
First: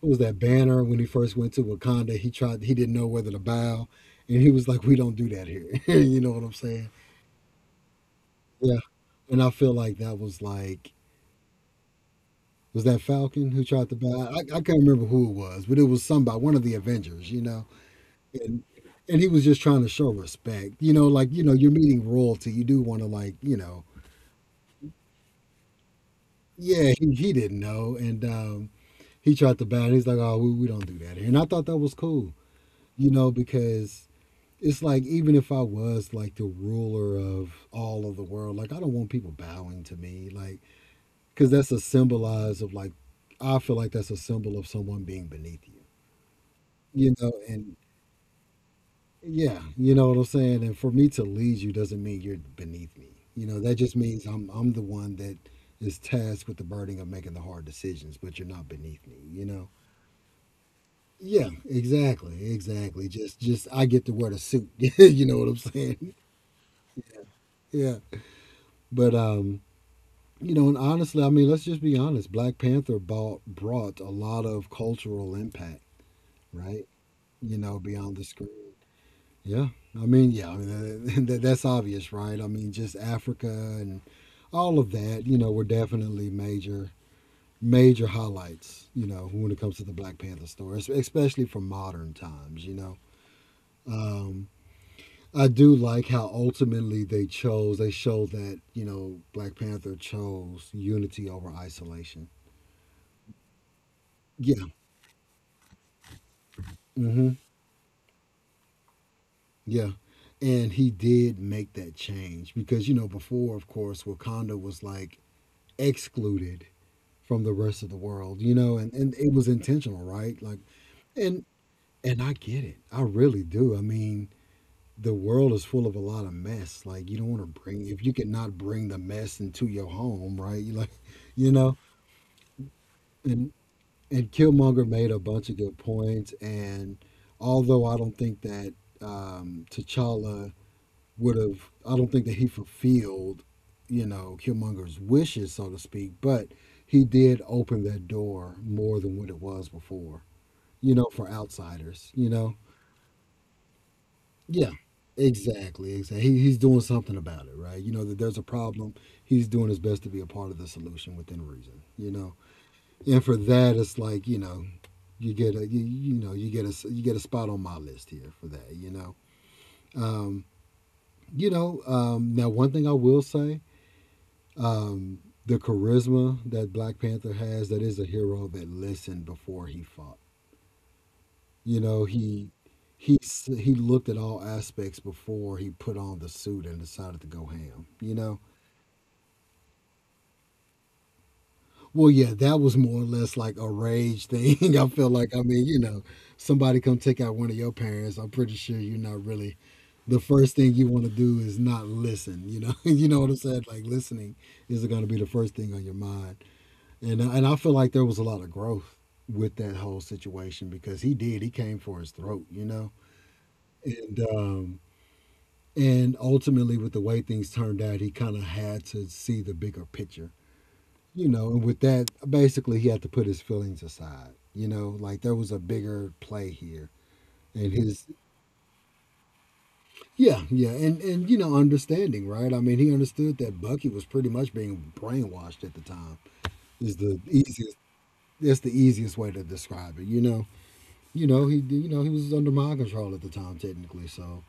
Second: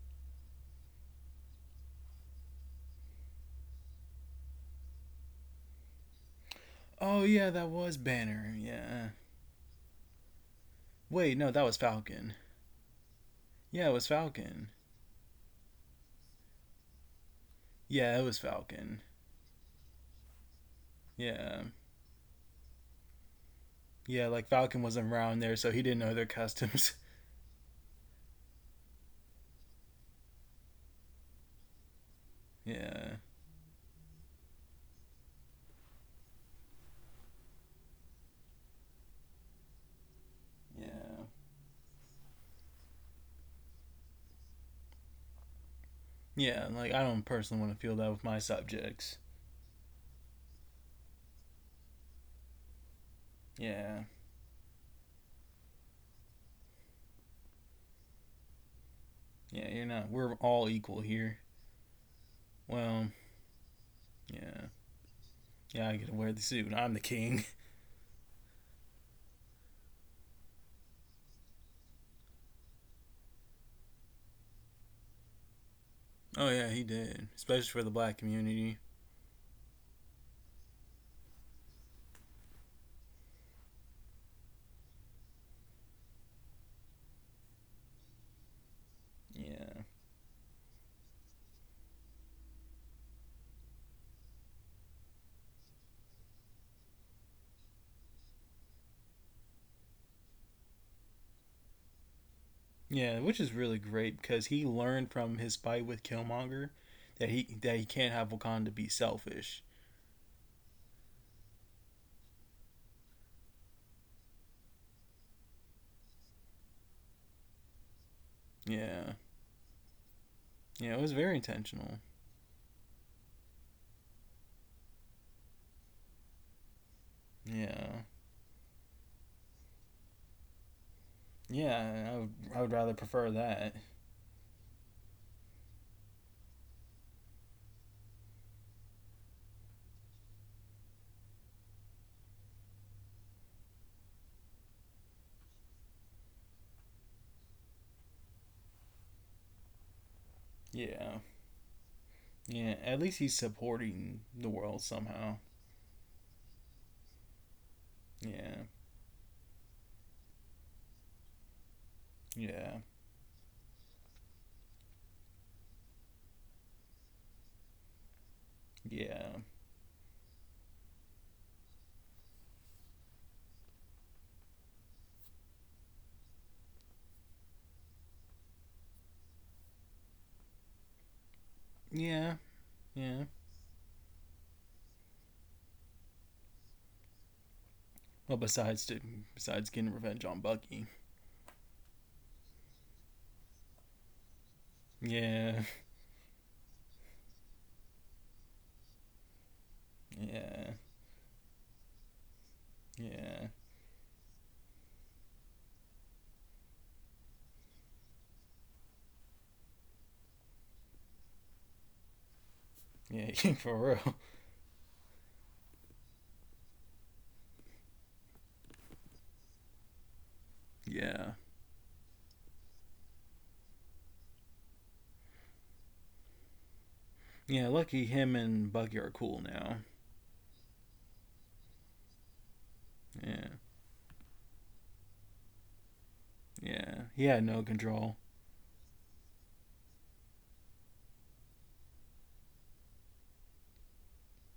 what was that banner when he first went to Wakanda, he didn't know whether to bow, and he was like, "We don't do that here," you know what I'm saying?
Oh yeah, that was Banner.
Yeah,
Yeah.
and I feel like that was like
Wait, no, that was Falcon.
was that Falcon who tried
Yeah, it
to
was
bow? I
Falcon.
can't remember who it was, but it was somebody, one of the Avengers, you know,
Yeah, it was
and
Falcon.
and he was just trying to show respect, you know, like you know
Yeah.
you're meeting royalty, you do want to like you know.
Yeah, like Falcon wasn't around there, so he didn't know their
Yeah,
customs.
he didn't know, and he tried to bat. And he's like, oh, we don't do that here. And I thought that was cool, you
yeah,
know, because it's like even if I was like the ruler of all of the world, like I don't want people bowing to me, like
yeah,
because that's a symbolize of like I feel like that's a symbol of someone being beneath you,
yeah. Like I
you
don't
know,
personally want
and
to feel that with my subjects.
yeah, you know what I'm saying. And for me to lead you doesn't mean you're beneath me, you know. That just
Yeah,
means I'm the one that is tasked with the burden of making the hard decisions, but you're not beneath me, you know.
yeah. You're not. We're all equal here.
Yeah, exactly,
Well,
exactly. Just I get to wear the
yeah,
suit. you know what I'm
yeah. I get
saying?
to wear the suit. I'm the king.
Yeah. But You know, and honestly, I mean, let's just be honest. Black Panther brought a lot of cultural impact,
oh yeah, he
right?
did,
You
especially
know,
for the
beyond
black
the screen.
community.
Yeah. I mean, yeah. I mean, that's obvious, right? I mean, just Africa and all of that. You know, were definitely major, major highlights. You know, when it comes to
Yeah,
the Black Panther story, especially for modern times. Um, I do like how ultimately they chose. They showed that you know Black Panther chose unity over isolation.
yeah. Which is really great because
Yeah.
he learned from his fight with Killmonger that
Hmm.
he can't have Wakanda be selfish.
Yeah. And he did make that change because you know before, of course, Wakanda was like excluded from the rest of the world. You know, and
Yeah,
it was intentional, right? Like,
yeah. It was very
and
intentional.
and I get it. I really do. I mean, the world is full of a lot of mess. Like, you don't want to bring
Yeah.
if you cannot bring the mess into your home, right? You like, you know,
Yeah, I would rather prefer
and
that.
and Killmonger made a bunch of good points. And although I don't think that T'Challa would have, I don't think that he fulfilled, you know, Killmonger's wishes, so to speak, but he did open that door more than what it was before, you know,
Yeah.
for outsiders, you know?
Yeah. At least he's supporting the
Yeah.
world somehow.
Exactly, exactly. He's doing something about it, right? You know that there's a
Yeah.
problem. He's doing his best to be a part of the solution within reason, you know.
Yeah.
And for that, it's like you know you get a spot on my list here for that.
Yeah.
Um, you know. Now, one thing I will say, um, the charisma that Black Panther has, that is a hero that listened before he fought. You know,
Yeah. Yeah.
he looked at all aspects before he put on the suit and decided to go ham. You
Well,
know,
besides to, besides getting revenge on Bucky.
well, yeah, that was more or less like a rage thing. I feel like, I
Yeah.
mean, you know, somebody come take out one of your parents. I'm pretty sure you're not really the first thing
Yeah.
you want to do is not listen. You know, you know what I'm
Yeah.
saying? Like listening is going to be the first thing on your mind. And I feel like there was a lot of growth with that whole situation because he did. He came for his throat. You know,
Yeah. For real.
and um, and ultimately with the way things turned out, he kind of had to see the bigger picture. You
Yeah.
know, and with that, basically he had to put his feelings aside. You know, like there was a bigger play here,
Yeah.
and
Lucky
his
him and Bucky are cool now.
yeah, yeah, and you know, understanding, right? I mean, he understood
Yeah.
that Bucky was pretty much being brainwashed at the time.
Yeah.
Is
He
the
had no
easiest.
control.
That's the easiest way to describe it. He, he was under my control at the time, technically. So,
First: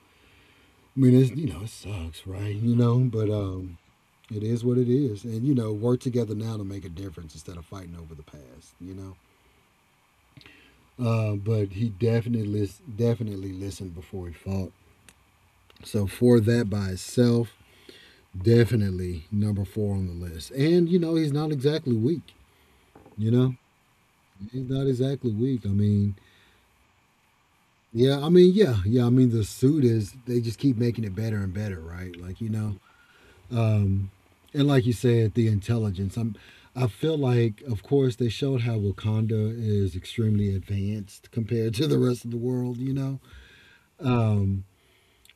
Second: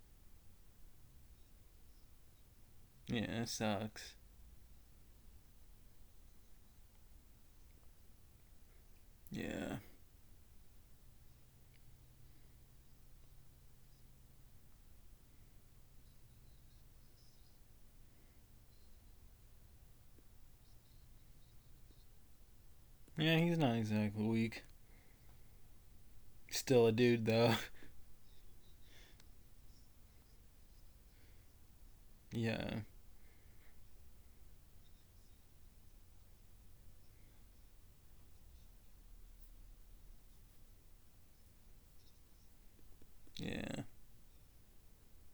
I mean, it's you know, it sucks, right? You know, but
Yeah. It sucks.
it is what it is, and you know, work together now to make a difference instead of fighting over the past.
Yeah.
But he definitely listened before he fought. So for that by itself, definitely number four on the list. And, you know, he's not exactly weak, you
Yeah.
know?
He's not exactly weak.
He's not exactly weak.
Still a dude though.
I mean, yeah, yeah. I mean, they just keep making it better and better, right? Like, you know,
Yeah.
and like you said, the intelligence. I feel like, of course, they showed how Wakanda is extremely advanced compared to the rest of the world, you know?
Yeah.
Um,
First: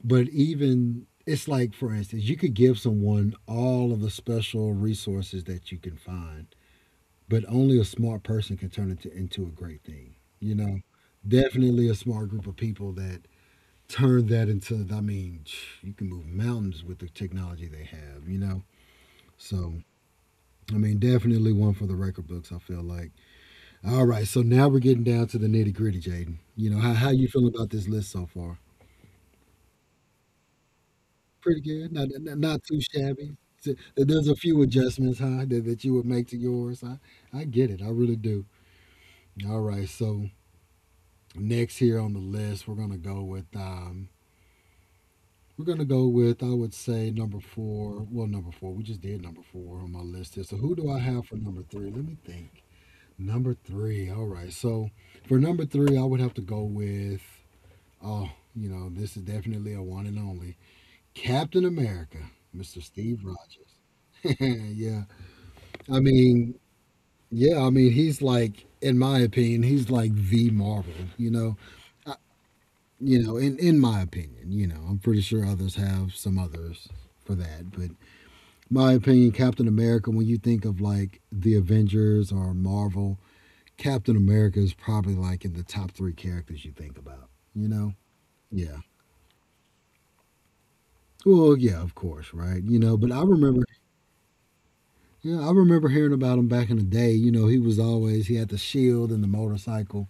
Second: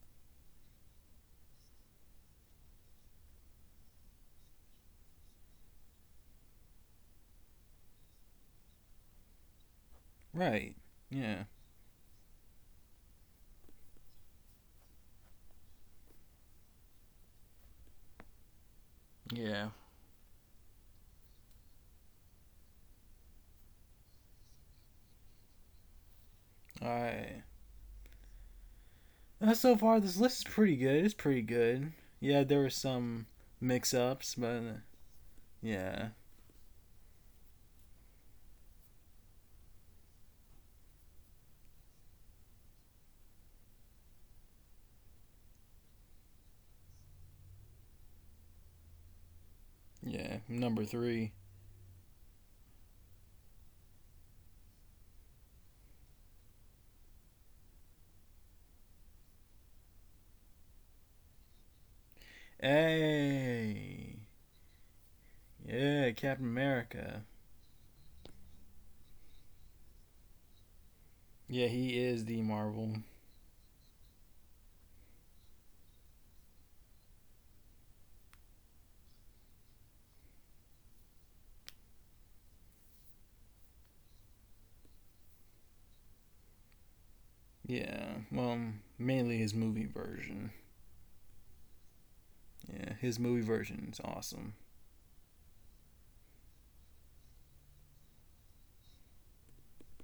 but even, it's like, for instance, you could give someone all of the special resources that you can find but only a smart person can turn into a great thing. You
Right.
know,
Yeah.
definitely a smart group of people that turn that into. I mean, you can move mountains with the technology they have. You know,
Yeah.
so I mean, definitely one for the record books. I feel like. All right, so now we're getting down to the nitty gritty, Jaden. You know,
All
how you
right.
feeling about this list so far?
So far, this list is pretty good. It's pretty
Pretty good.
good. Yeah, there
Not
were
too
some
shabby. So,
mix
there's
ups,
a
but
few adjustments, huh, that you would
yeah.
make to yours. I get it. I really do. All right, so next here on the list, we're gonna go with we're gonna go with I would say number four. Well, number four. We just did number four on my list here.
Yeah,
So who do
number
I have for
three.
number three? Let me think. Number three. All right. So for number three, I would have to go with oh, you know, this is definitely a one and only Captain America, Mr. Steve
Hey!
Rogers. yeah. I
Yeah, Captain
mean,
America.
yeah. I mean, he's like, in my opinion, he's like the Marvel. You know.
Yeah, he is the Marvel.
In my opinion, you know, I'm pretty sure others have some others for that, but my opinion, Captain America. When you think of like the Avengers or Marvel, Captain America is probably like in the top three characters you think about. You know,
Yeah, well,
yeah.
mainly his movie version.
Well, yeah, of course, right? You know,
Yeah,
but I
his movie
remember,
version is awesome.
yeah, I remember hearing about him back in the day. You know, he was always he had the shield and the motorcycle.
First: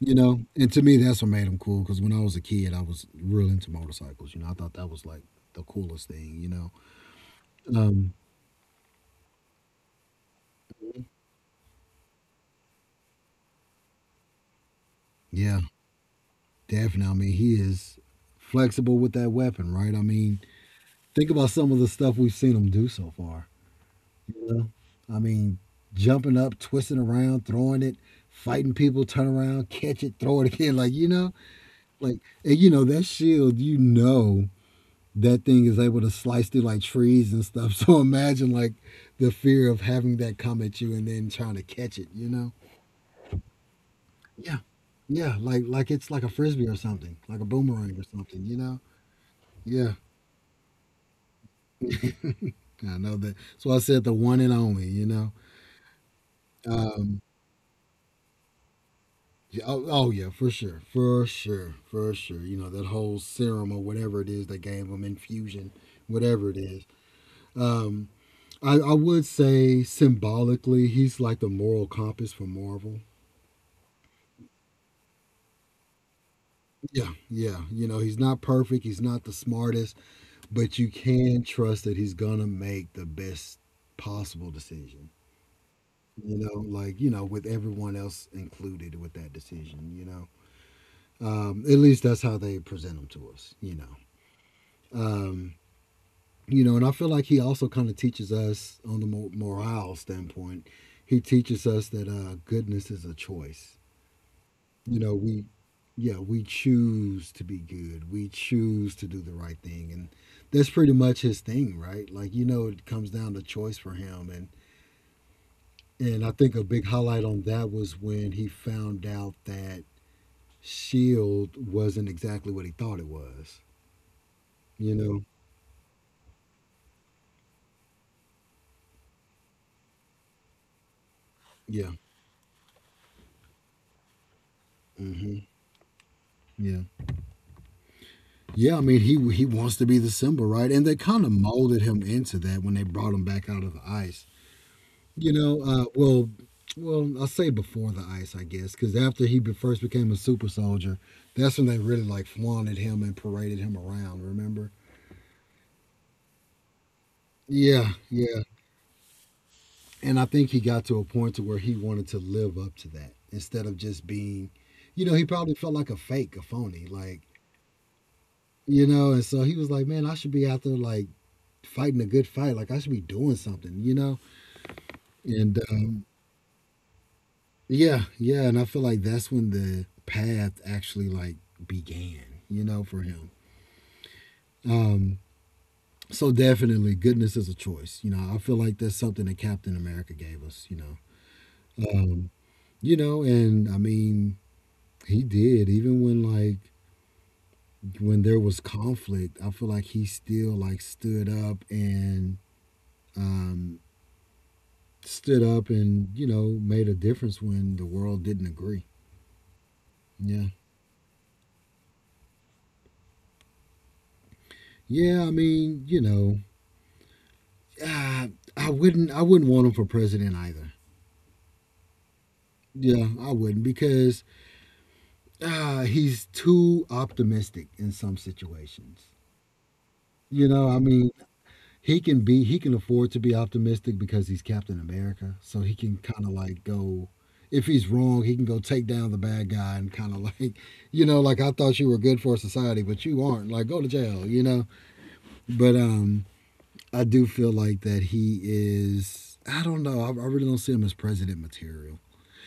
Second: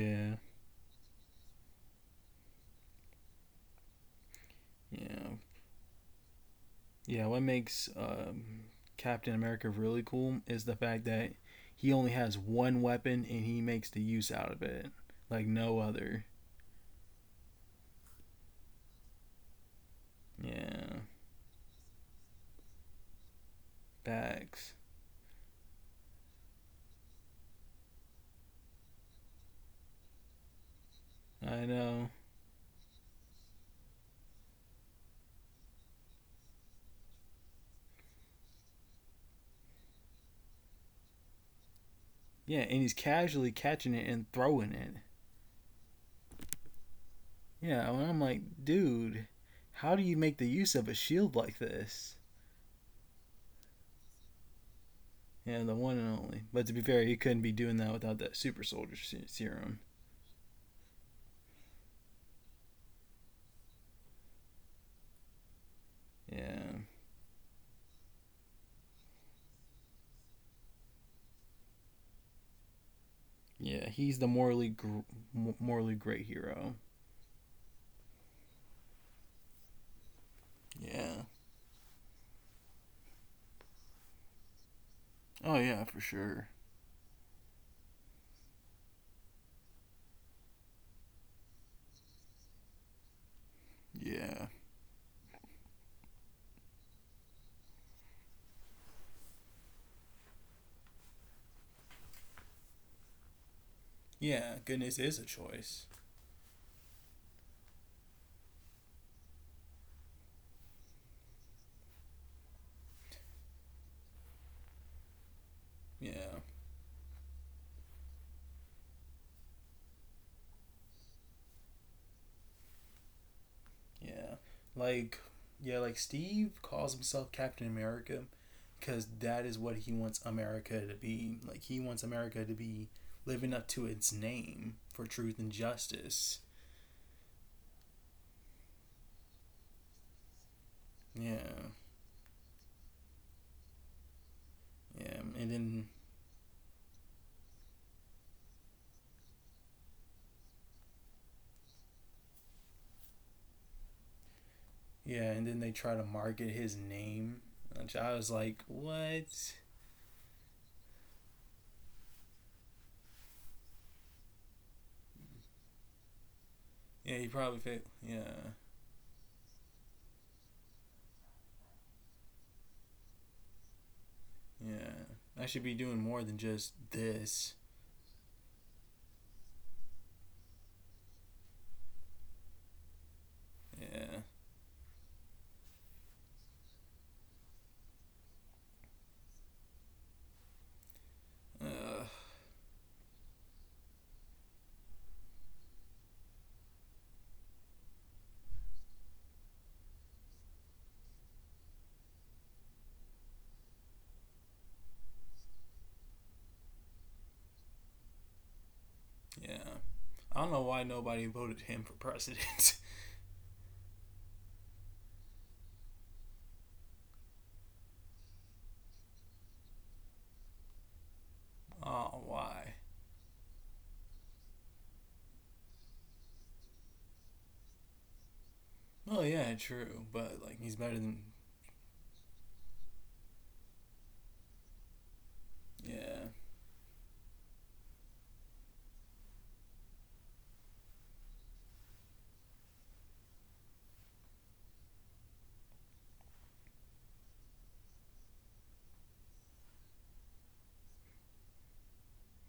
You know, and to me, that's what made him cool, because when I was a kid, I was real into motorcycles. You know, I thought that was like
yeah.
the coolest thing. You know.
Yeah, what makes
Um,
Captain America really cool is the fact that he only has one weapon and he makes the use out of it like
yeah,
no other.
definitely. I mean, he is flexible with that weapon, right? I mean,
Yeah,
think about some of the stuff we've seen him do so far. You
facts.
know? I mean, jumping up, twisting around, throwing it, fighting people, turn around, catch it, throw it again. Like, you know,
I know.
like, and you know, that shield, you know, that thing is able to slice through like trees and stuff. So imagine like the fear of having that come at you and then trying to catch it, you know?
Yeah, and he's casually catching it and
Yeah.
throwing it.
Yeah, like it's like a frisbee or something, like a
Yeah,
boomerang
and
or
I'm like,
something, you know?
dude, how
Yeah,
do you make the use of a shield like this?
I know that. So I said the one and only, you know.
Yeah, the one and only. But to be fair, he
Um,
couldn't be doing that without that super soldier
yeah,
serum.
oh, oh yeah, for sure, for sure, for sure. You know that whole serum or whatever it is they gave them, infusion, whatever it
Yeah,
is. Um, I would say symbolically, he's like the moral compass for Marvel.
yeah, he's the morally gr- morally great hero.
Yeah, yeah. You know, he's not perfect. He's not the smartest, but you
Yeah.
can trust that he's gonna make the best possible decision.
Oh yeah, for
You
sure.
know, like you know, with everyone else included with that decision. You know. At least that's how they present them to us, you know.
Yeah.
Um, you know, and I feel like he also kind of teaches us on the morale standpoint. He teaches us that goodness is a choice.
Yeah,
You
goodness
know,
is a
we,
choice.
yeah, we choose to be good. We choose to do the right thing, and that's pretty much his thing, right? Like you know, it comes down to choice for him, and I
Yeah.
think a big highlight on that was when he found out that Shield wasn't exactly what he thought it was.
Yeah.
You
Like
know,
yeah, like Steve calls himself Captain America because that is what he wants America to be. Like he
yeah,
wants America to be living up to its name for truth
hmm.
and justice.
Yeah. Yeah, I mean he wants to be the symbol, right? And they kind of
Yeah,
molded him into that when they brought him back out of the ice.
yeah,
You
and
know,
then
well, I say before the ice, I guess, because after he first became a super soldier, that's when they really like flaunted him and paraded him around. Remember?
yeah, and then they try to market his name,
Yeah,
which I was
yeah.
like, what?
And I think he got to a point to where he wanted to live up to that instead of just being, you know, he probably felt like a fake, a phony,
Yeah,
like
he probably fit. Yeah,
you know. And so he was like, man, I should be out there like fighting a good fight. Like I should be doing something, you know?
yeah, I
And
should be doing more than just this.
yeah, yeah. And I feel like that's when the path actually like began, you know, for him.
Yeah,
Um, so definitely goodness is a choice. You know, I feel like that's something that Captain America gave us, you know.
uh,
Um, you know, and I mean, he did, even when like when there was conflict, I feel like he still like um stood up and, you know, made a difference when the world didn't agree.
yeah. I
Yeah.
don't know why nobody voted him for president.
Yeah, I mean, you know, uh, I wouldn't want him for president either.
oh, why?
Yeah, I wouldn't because he's too optimistic in some situations.
Oh yeah, true, but
You
like
know,
he's
I
better
mean,
than
he can afford to be optimistic because he's Captain America, so he can
yeah.
kind of like go if he's wrong, he can go take down the bad guy and kind of like, you know, like I thought you were good for society, but you aren't. Like go to jail, you know. But I do feel like that he is. I don't know. I really don't see him as president material.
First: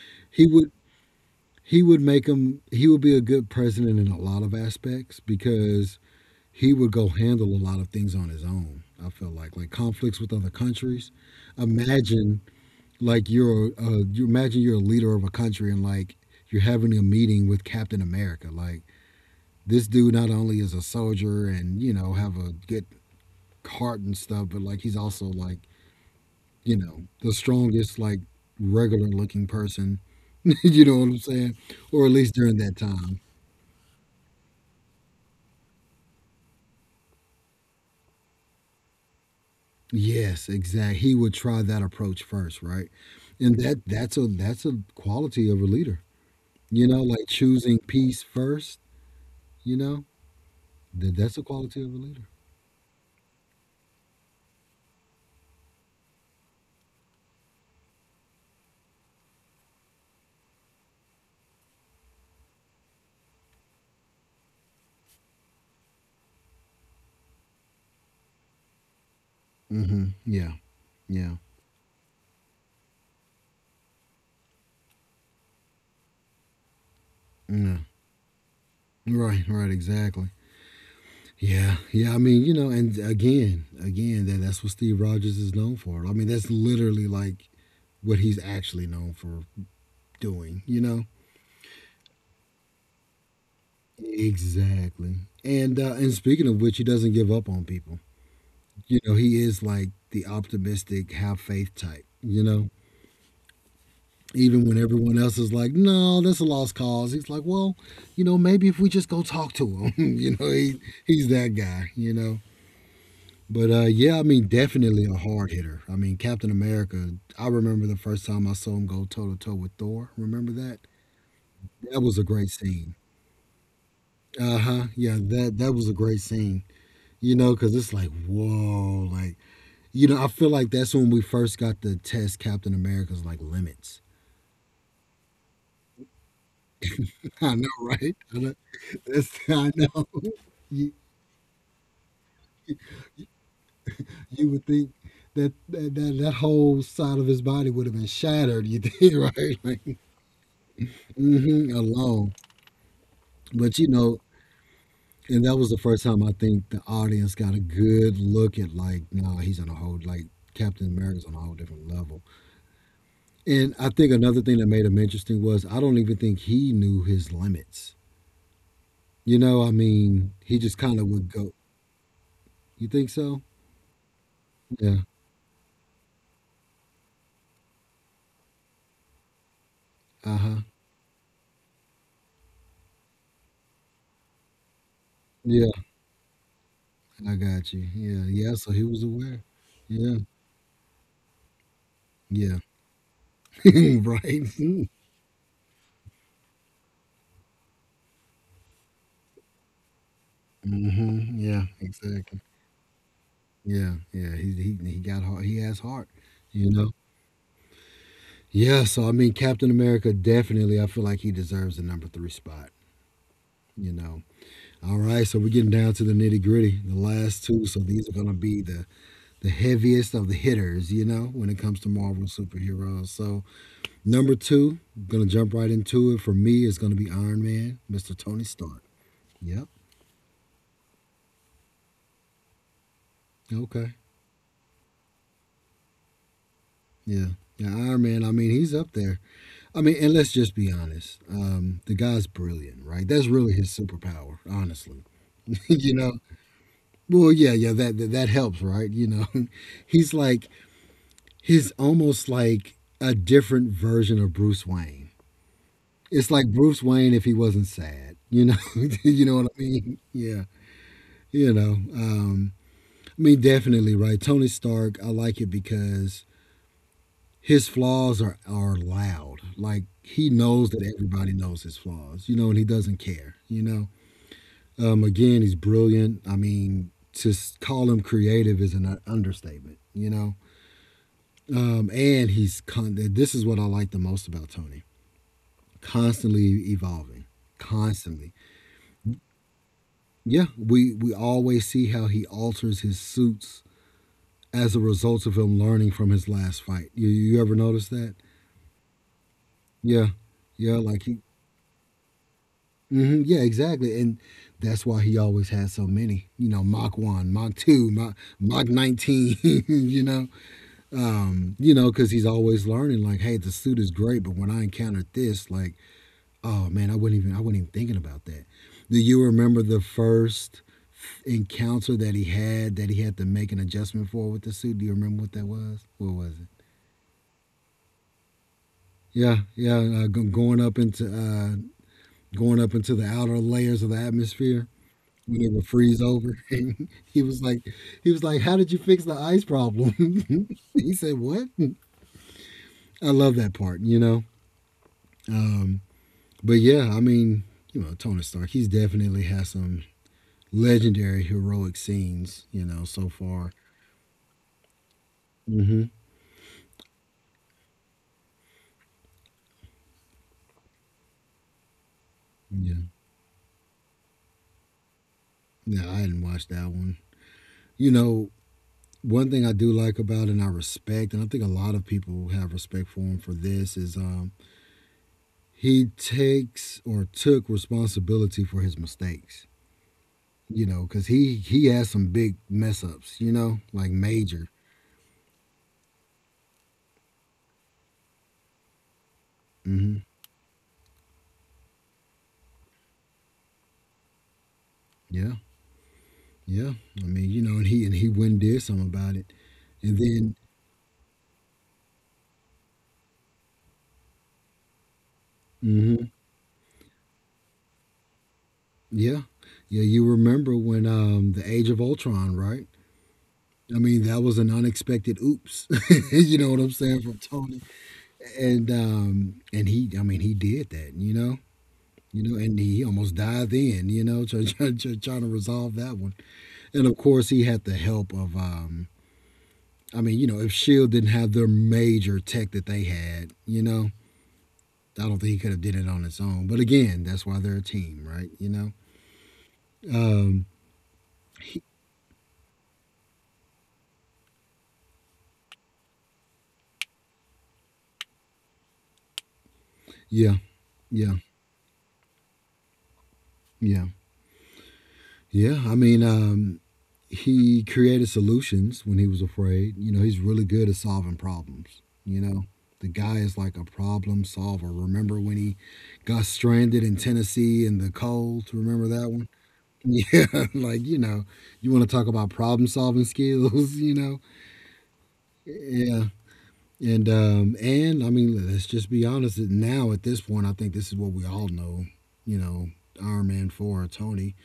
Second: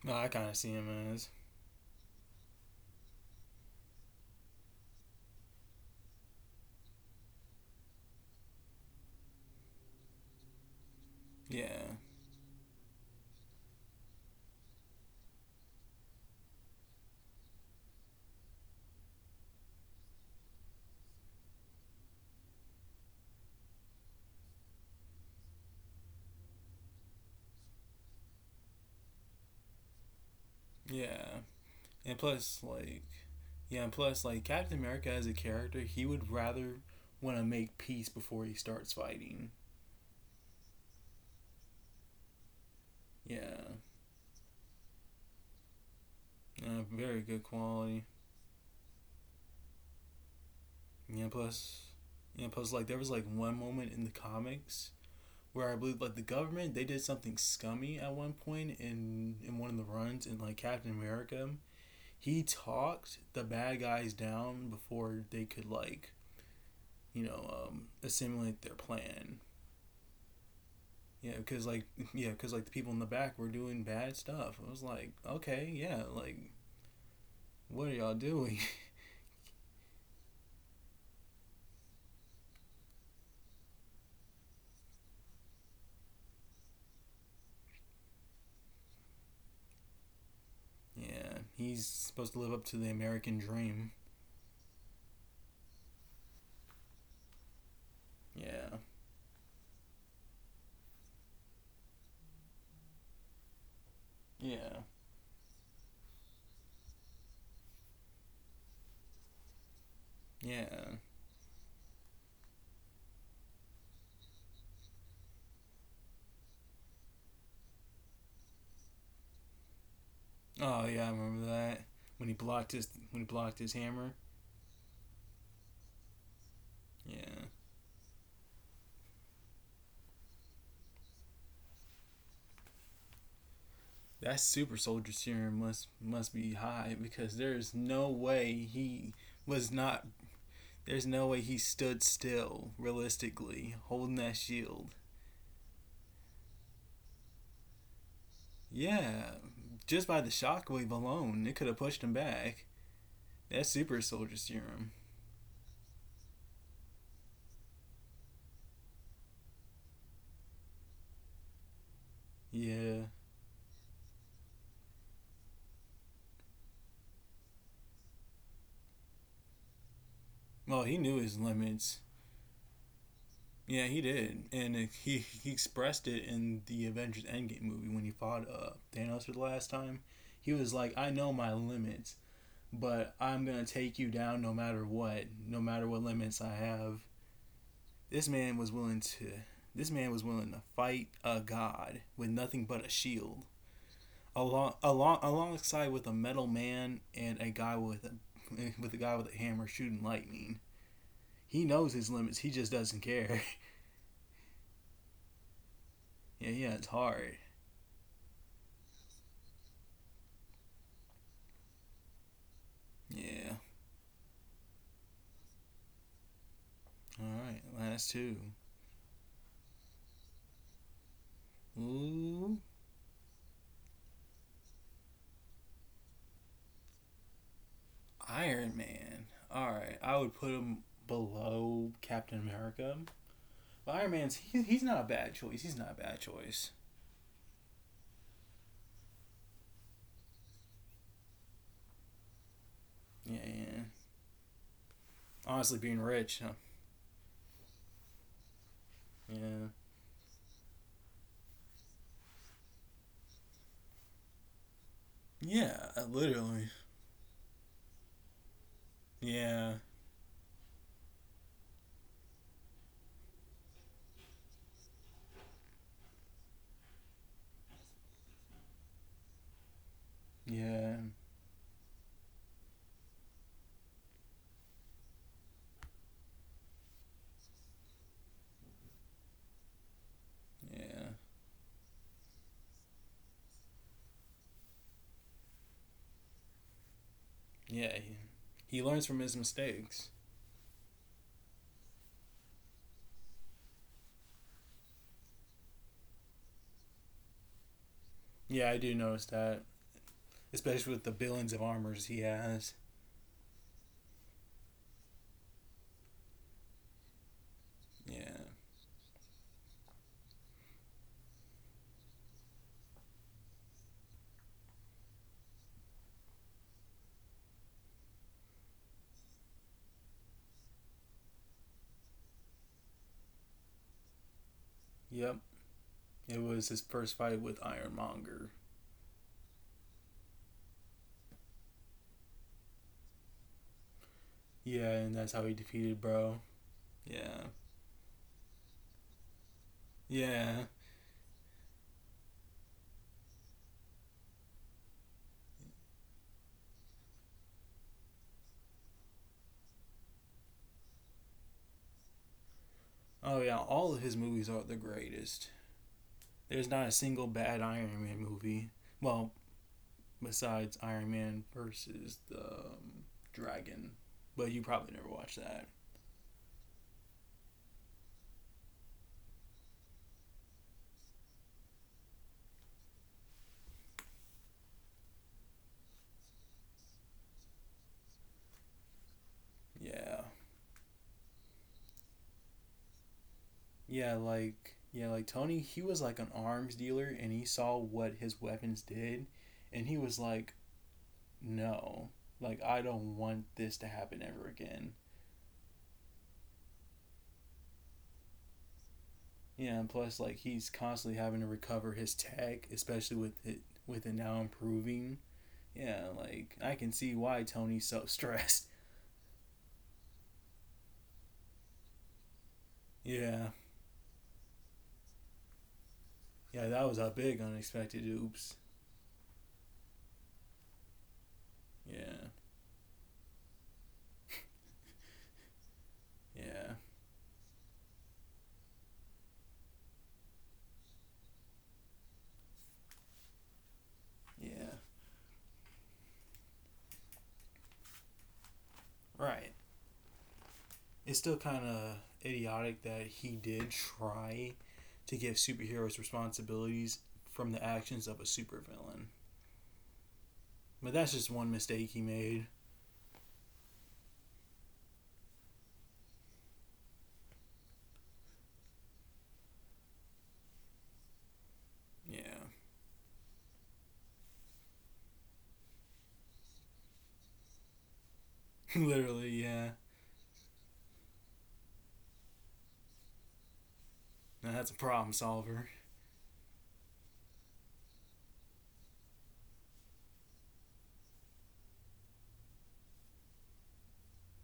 No, I
He
kind of see
would
him as
he would make him. He would be a good president in a lot of aspects because he would go handle a lot of things on his own. I feel like conflicts with other countries.
yeah,
Imagine like you're you imagine you're a leader of a country and like you're having a meeting with Captain America. Like this dude not only is a soldier and you know have a good heart and stuff, but like he's also like you know, the strongest, like, regular looking person. You know what I'm
yeah,
saying? Or at
and
least during
plus
that
like
time.
yeah, and plus like Captain America as a character, he would rather want to make peace before he starts fighting.
Yes, exactly. He would try that approach first, right? And
Yeah,
that's a quality of a leader. You know,
very
like
good
choosing
quality.
peace first, you know?
Yeah,
That's a quality
plus
of a leader.
yeah, plus like there was like one moment in the comics where I believe like the government they did something scummy at one point in one of the runs in like Captain America. He talked the bad guys down before they could like assimilate their plan.
Mhm. Yeah. Yeah.
Yeah, because like yeah, because like the people in the back were doing bad stuff. I was like, okay, yeah, like
Yeah.
what are y'all doing?
Right, right, exactly. Yeah. Yeah, I mean, you know, and again, that's what Steve Rogers is known for. I mean, that's literally like what he's actually known for, doing, you know?
yeah, he's supposed to live up to the American dream.
Exactly. And speaking of which, he doesn't give up on people.
Yeah,
You know, he is like the optimistic, have faith type. You know, even when
yeah,
everyone else is like, "No, that's a lost cause," he's like, "Well, you know, maybe if we just go talk to him." You know,
yeah.
he's that guy. You know. But yeah, I mean, definitely a hard hitter. I mean, Captain America. I remember the first time I saw him go toe to toe with Thor. Remember that?
Oh yeah, I remember that
That was a
when he
great
blocked his
scene.
when he blocked his hammer.
Uh huh. Yeah, that was a great scene. You
Yeah,
know, because it's like, whoa, like, you know, I feel like that's when we first got to test Captain America's like limits.
that super soldier serum must be high because
I know,
there's no
right? I know.
way he
That's, I
was
know.
not.
You,
There's no way he stood still realistically holding that
you would think
shield.
that, that whole side of his body would have been shattered. You
Yeah,
think, right? Like,
just by the shockwave alone, it could
hmm
have pushed him
alone.
back. That
But you
super
know,
soldier serum.
and that was the first time I think the audience got a good look at like, nah, he's on a whole like Captain America's on a whole different level.
Yeah.
And I think another thing that made him interesting was I don't even think he knew his limits. You know, I mean, he just
Well,
kind
he
of
knew
would
his
go.
limits.
You think so?
Yeah, he did, and
Yeah.
he expressed it in the Avengers Endgame movie when he fought Thanos for the last time.
Uh
He
huh.
was like, "I know my limits, but I'm gonna take you down no matter what, no
Yeah.
matter what limits I have."
I got you. Yeah.
This
Yeah.
man
So
was
he
willing
was
to.
aware.
This man
Yeah.
was willing to fight a god with
Yeah.
nothing but a shield along
right.
along alongside with a metal man and a guy with a, with a guy with a hammer shooting lightning.
Mm-hmm. Yeah.
He knows his
Exactly.
limits. He just doesn't care.
Yeah. Yeah. He got heart. He has heart.
yeah,
You
yeah, it's
know.
hard.
Yeah. So I mean, Captain America definitely. I feel like he deserves the number three spot.
Yeah.
You know. All right. So we're getting down to the nitty gritty. The
All
last
right,
two. So these
last
are gonna
two.
be the heaviest of the hitters, you know, when it comes to Marvel
Ooh,
superheroes. So number two, I'm gonna jump right into it. For me, it's gonna be Iron Man, Mr. Tony
Iron
Stark.
Man.
Yep.
All right, I would put him below Captain America.
Okay.
But Iron Man's he's not a bad choice. He's not a bad choice.
Yeah. Yeah, Iron Man, I mean, he's up there. I mean, and let's just be honest. The guy's brilliant, right? That's
Yeah,
really his
yeah.
superpower, honestly.
Honestly,
You
being
know?
rich. Huh?
Well, yeah, yeah, that helps, right? You know.
Yeah.
he's like he's almost like a different version of Bruce Wayne.
Yeah,
It's like
literally.
Bruce Wayne if he wasn't sad. You know, you know what I
Yeah.
mean? Yeah, you know. I mean, definitely right. Tony Stark, I like it because his flaws are loud. Like he knows that
Yeah.
everybody knows his flaws. You know, and he doesn't care. You know. Again, he's brilliant. I mean, to call him creative is an understatement. You know.
Yeah.
And he's this is what I like the most about Tony. Constantly evolving.
Yeah,
Constantly.
he learns from his mistakes.
Yeah, we always see how he alters his suits as a result of him learning from his last fight. You ever notice that?
Yeah, I do notice that,
Yeah, yeah,
especially
like
with the
he.
billions of armors he has.
Hmm, yeah, exactly, and that's why he always has so many. You know, Mach one, Mach two,
Yeah.
Mach 19. You know, you know, because he's always learning. Like, hey, the suit is great, but when I encountered this, like, oh man, I wasn't even thinking about that. Do you remember the first encounter that he had to make an adjustment for with the suit? Do you remember what
Yep.
that was? What was
It
it?
was his first fight with Ironmonger.
Yeah, yeah, going up into the outer layers of the atmosphere
Yeah, and that's
when
how
it
he
would freeze
defeated
over.
Bro.
And
Yeah.
he was like, "How did you fix the ice problem?"
Yeah.
He said, "What?" I love that part, you know. Um, but yeah, I mean, you know, Tony Stark, he's definitely has some legendary heroic scenes, you know, so
Oh
far.
yeah, all of his movies are the greatest.
Hmm.
There's not a single bad Iron Man movie. Well, besides Iron Man versus the
Yeah.
Dragon, but you probably never watched that.
Yeah, I hadn't watched that one. You know, one thing I do like about and I respect, and I think a lot of people have respect for him for this, is he takes or took responsibility for his mistakes.
Yeah.
You know, because he has some big mess ups. You know, like major.
Yeah, like Tony, he was like an arms dealer and he saw what his weapons did and he
Hmm.
was like, "No. Like I don't want this to happen ever again."
Yeah, yeah. I mean, you know, and he went and did something about it,
Yeah, and plus
and
like he's constantly having to recover his tech, especially with it now improving. Yeah,
then.
like I can see why Tony's so stressed.
Yeah. Yeah, you remember when the Age of Ultron, right?
Yeah.
I mean, that was an unexpected oops. you know what
Yeah,
I'm
that was
saying
a
from
big
Tony.
unexpected oops.
And he, I mean, he did that, you know? You
Yeah.
know, and he almost died then, you know, trying to resolve that one.
Yeah.
And of course, he had the help of I mean, you know, if Shield didn't have their major tech that they had, you know,
Yeah.
I don't think he could have did it on his own. But again, that's why they're a team, right? You know.
Right.
Um
It's still
he-
kind of idiotic that he did try to give superheroes responsibilities from the actions of a supervillain.
yeah,
But
yeah,
that's just one mistake he made.
yeah. Yeah, I mean, he created solutions when he was afraid. You know, he's really good at solving problems. You know,
Yeah.
the guy is like a problem solver. Remember when he got stranded in Tennessee in the cold? Remember that one?
Literally, yeah.
Yeah, like, you know, you want to talk about problem solving skills, you know?
Now that's a problem solver.
Yeah. And I mean, let's just be honest, now at this point, I think this is what we all know, you know, Iron Man 4 Tony.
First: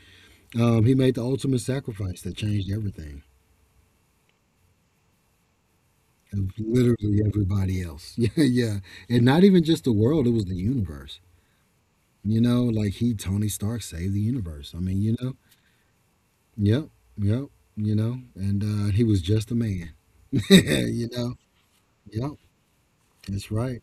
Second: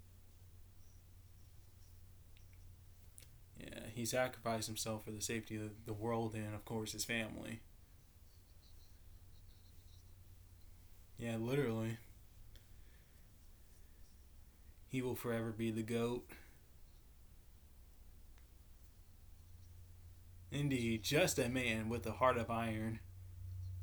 He made the ultimate sacrifice that changed everything.
Yeah, he sacrificed himself for the safety of the world
Of
and, of course, his
literally
family.
everybody else. Yeah, yeah. And not even just the world, it was the universe.
Yeah, literally.
You know, like he Tony Stark saved the universe. I mean,
He
you
will
know.
forever be the GOAT.
Yep. Yep. You know, and he was just a man.
Indeed,
You know.
just a man with a
Yep.
heart of iron.
That's right.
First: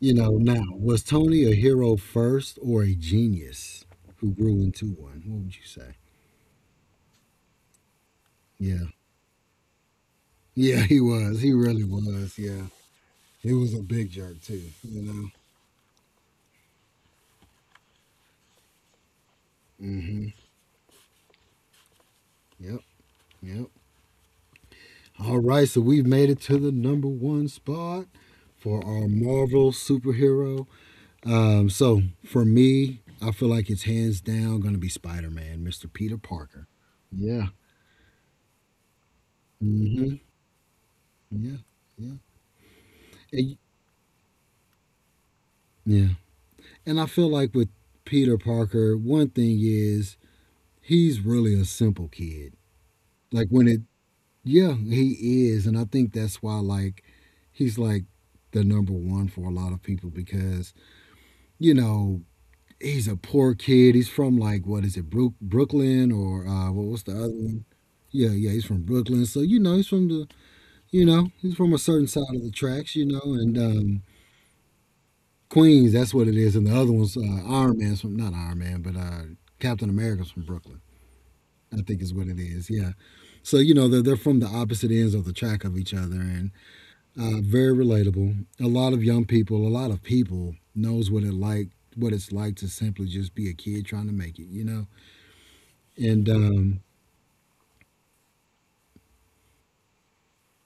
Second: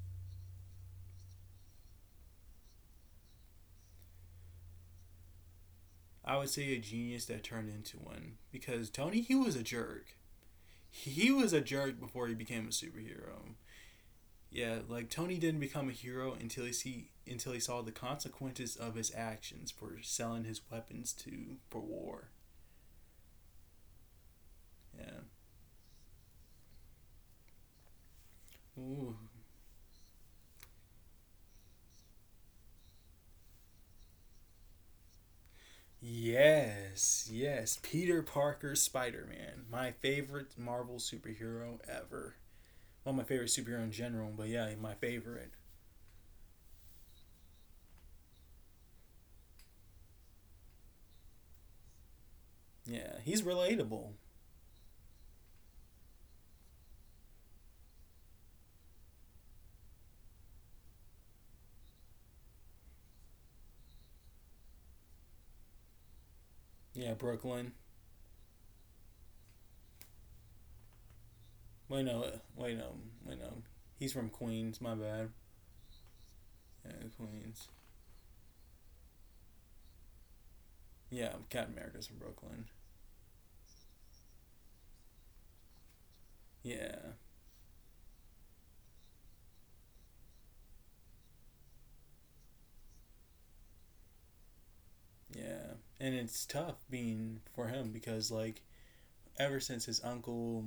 You know, now, was Tony a hero first or a genius who grew into one? What would you say?
I would say a genius that turned into one.
Yeah.
Because Tony, he was a jerk.
Yeah, he
He
was.
was
He
a
really
jerk before he
was.
became a
Yeah.
superhero.
He was a big jerk too,
Yeah, like
you know.
Tony didn't become a hero until he see until he saw the consequences of his actions for
Mhm.
selling his weapons to for war.
Yep. Yep.
Yeah.
All right, so we've made it to the number one spot for our
Ooh.
Marvel superhero. So for me, I feel like it's hands down going to be Spider Man, Mr. Peter Parker.
Yes,
Yeah.
yes. Peter Parker, Spider Man, my
Hmm.
favorite Marvel
Yeah.
superhero
Yeah.
ever. Well, my
And,
favorite
y-
superhero in general, but yeah, my favorite.
yeah. And I feel like with Peter Parker, one thing is he's really a simple kid.
Yeah, he's
Like when it,
relatable.
yeah, he is. And I think that's why, like, he's like the number one for a lot of people because, you know, he's a poor kid. He's from like what is it, Brooklyn or what was
Yeah,
the other one?
Brooklyn.
Yeah, yeah, he's from Brooklyn. So you know, he's from the, you know, he's from a
Wait
certain
no,
side of the
wait no,
tracks, you know,
wait
and
no. He's from Queens. My bad.
Queens. That's what it is. And the other
Yeah,
one's
Queens.
Iron Man's from not Iron Man, but Captain America's from Brooklyn.
Yeah, Captain
I think
America's
is
from
what it
Brooklyn.
is. Yeah. So you know they're from the opposite ends of the track of each other, and
Yeah,
very relatable. A lot of young people, a lot of people knows what it like, what it's like to simply just be a kid trying to make it. You know.
yeah. And
And
it's tough being for him because, like, ever since his uncle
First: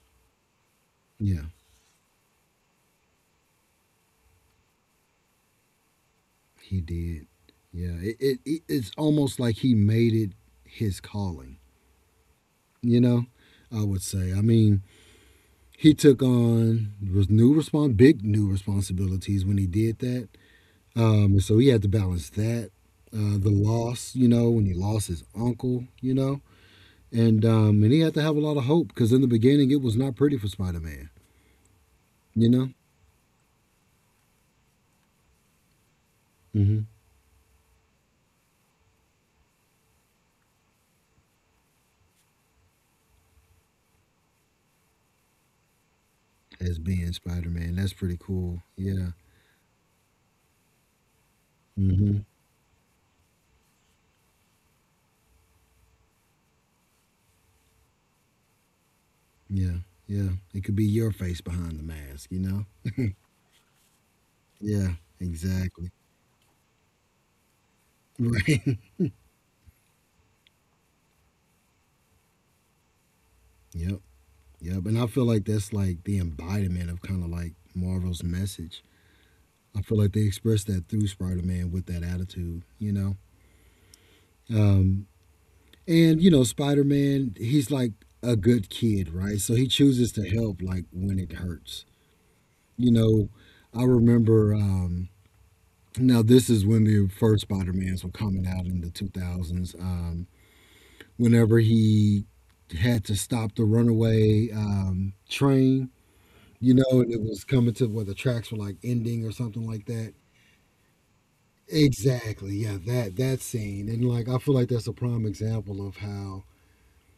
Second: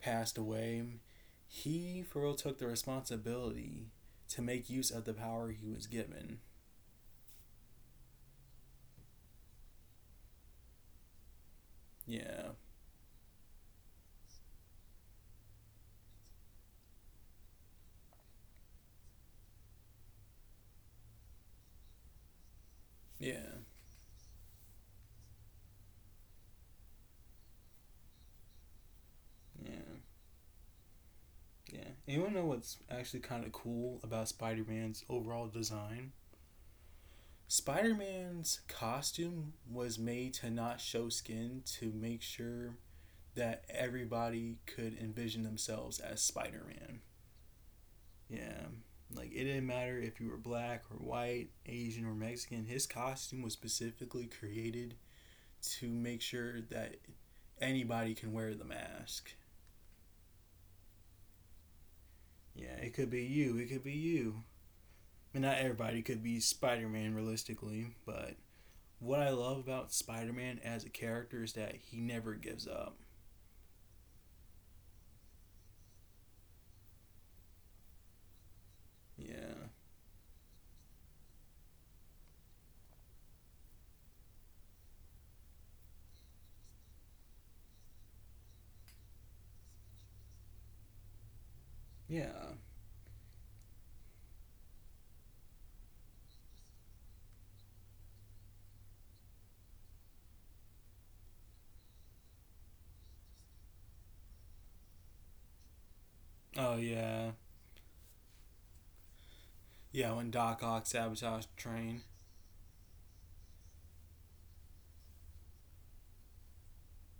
passed away,
yeah,
he for real took the responsibility to make use of the power he was given.
he did. Yeah, it's almost like he made it his calling.
Yeah,
You know, I would say. I mean, he took on was new respons big new responsibilities when he did that. And so he had to balance that, the
yeah,
loss. You know, when he lost his uncle. You know, and he had to have a lot of hope because in the beginning
yeah,
it was not pretty for Spider Man.
yeah. And you want to know
You know.
what's actually kind of cool about Spider Man's overall design?
Hmm.
Spider Man's costume was made to not show skin to make sure that everybody could envision themselves as Spider
As
Man.
being Spider Man, that's pretty cool.
Yeah.
Yeah.
Like it didn't matter if you were black or white, Asian or
Mm-hmm.
Mexican, his costume was specifically created to make sure that anybody can wear the mask.
Yeah, yeah. It could be your face behind the mask, you
Yeah,
know?
it could be you, it could be you.
Yeah,
I mean, not everybody
exactly.
could be Spider Man realistically, but
Right.
what I love about Spider Man as a character is that he never gives up.
Yep, yep. And I feel like that's like the embodiment of kind of like Marvel's message.
Yeah.
I feel like they expressed that through Spider Man with that attitude, you know? Um, and, you know, Spider Man, he's like a good kid, right? So he chooses to help like when it hurts.
Yeah.
You know, I remember, now this is when the first Spider Mans were coming out in the 2000s. Whenever he had to stop the runaway train,
Oh,
you know, and it
yeah.
was coming to where the tracks were like ending or something like
Yeah,
that.
when Doc Ock sabotaged the train.
Exactly. Yeah, that scene. And like I feel like that's a prime example of how,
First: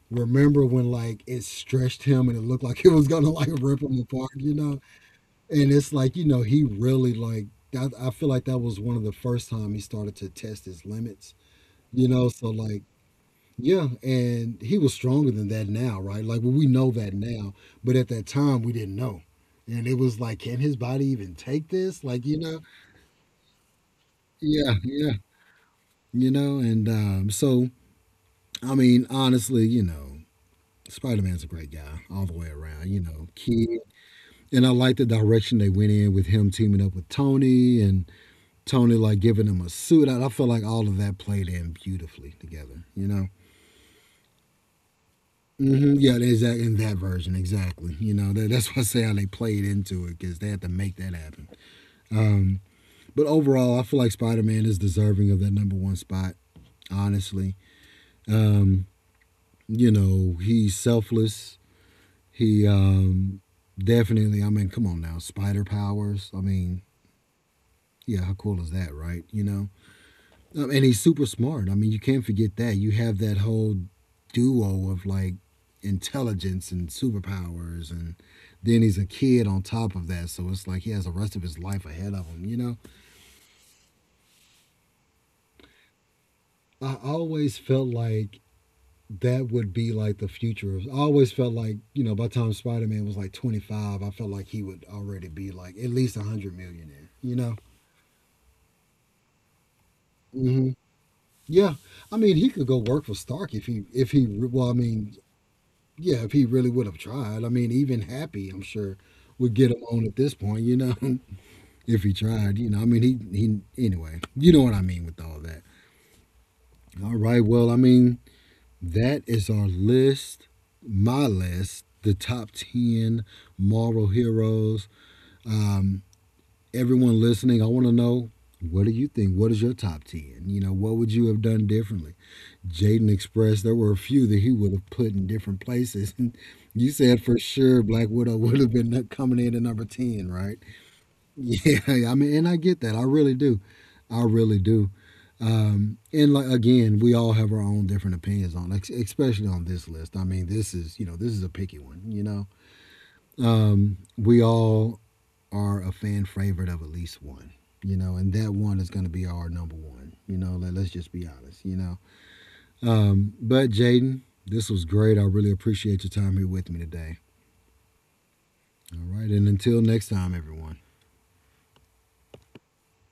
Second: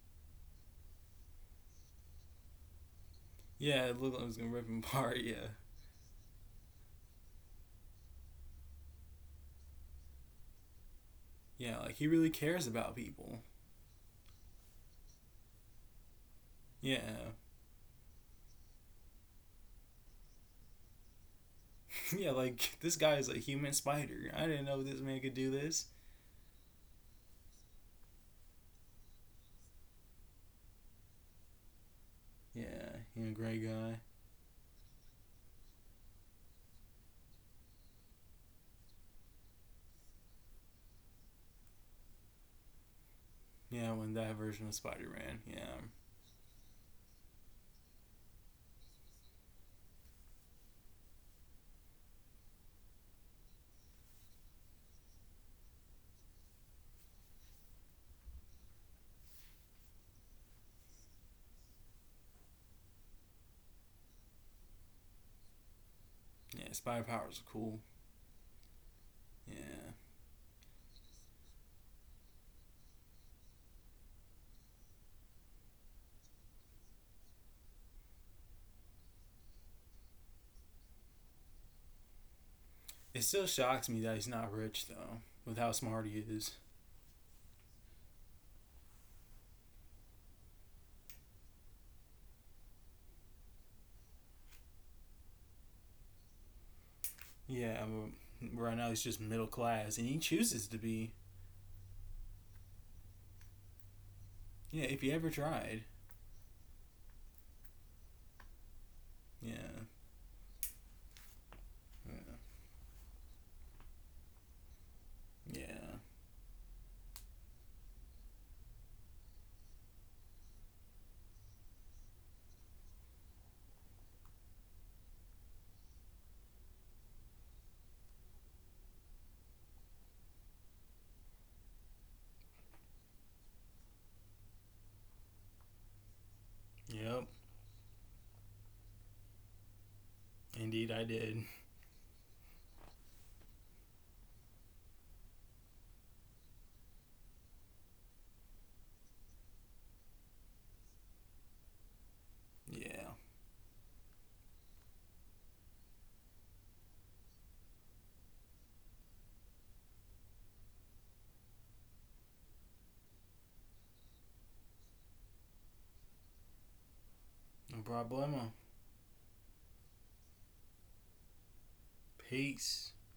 remember when like it stretched him and it looked like it was gonna like rip
Yeah,
him
it looked like it
apart,
was gonna
you
rip him
know?
apart. Yeah,
And it's like, you know, he really like I feel like that was one of the first time he started to test his limits,
yeah, like he
you know?
really
So
cares
like,
about people.
yeah, and he was stronger than that now, right? Like well, we know that
Yeah,
now, but at that time we didn't know, and it was like, can his body even take this? Like
yeah,
you know,
like this guy is a human spider. I didn't
yeah,
know this
yeah,
man could do this.
you know, and so I mean, honestly, you know, Spider Man's a great guy all the way around,
Yeah,
you
you
know,
know, great
kid,
guy.
and I like the direction they went in with him teaming up with Tony, and Tony like giving him a suit. I feel like all of that played in beautifully together, you know.
Yeah, when that version of Spider Man. Yeah,
Hmm. Yeah, exactly. In that version, exactly. You know, that's why I say how they played into it because they had to make that happen. Um, but overall, I feel like Spider Man is deserving of that number one spot. Honestly, um, you know, he's selfless. He definitely. I mean, come on now, spider powers. I
yeah,
mean,
spider powers are cool.
yeah, how cool is that, right? You know.
Yeah,
And he's super smart. I mean, you can't forget that. You have that whole duo of like intelligence and superpowers, and then he's a kid on top of that. So it's like he has the rest of his life ahead of him, you know?
it still shocks me that he's not rich though, with how smart he is.
I always felt like that would be like the future. I always felt like, you know, by the time Spider Man was like 25, I felt like he would already be like at least 100 millionaire, you know?
Yeah, but right now he's just middle class, and he chooses
Hmm.
to be.
Yeah. I mean, he could go work for Stark if he, well, I
Yeah, if he
mean,
ever tried.
yeah, if he really would have tried. I mean, even Happy, I'm sure, would get
Yeah,
him on at this point, you know, if he
yeah,
tried, you know. I mean, he, anyway, you know what I mean with all that.
yeah.
All right, well, I mean, that is our list, my list, the top 10 Marvel heroes. Um, everyone listening, I want to know, what do you think? What is your top 10? You know, what would you have done differently? Jaden Express, there were a few that he would have put in different places. And you said
Yep,
for sure Black Widow would have been coming in at number 10, right?
indeed I did.
Yeah, I mean, and I get that. I really do. I really do. And like again, we all have our own different opinions on, especially on this list. I mean, this is, you know, this is a picky one. You know,
Yeah.
we all are a fan favorite of at least one. You know, and that one is going to be our number one. You know, let's just be honest. You know, but Jaden, this was great. I really appreciate your time here with me today.
I'm Brad Boyman.
All right. And until next time, everyone.
Peace.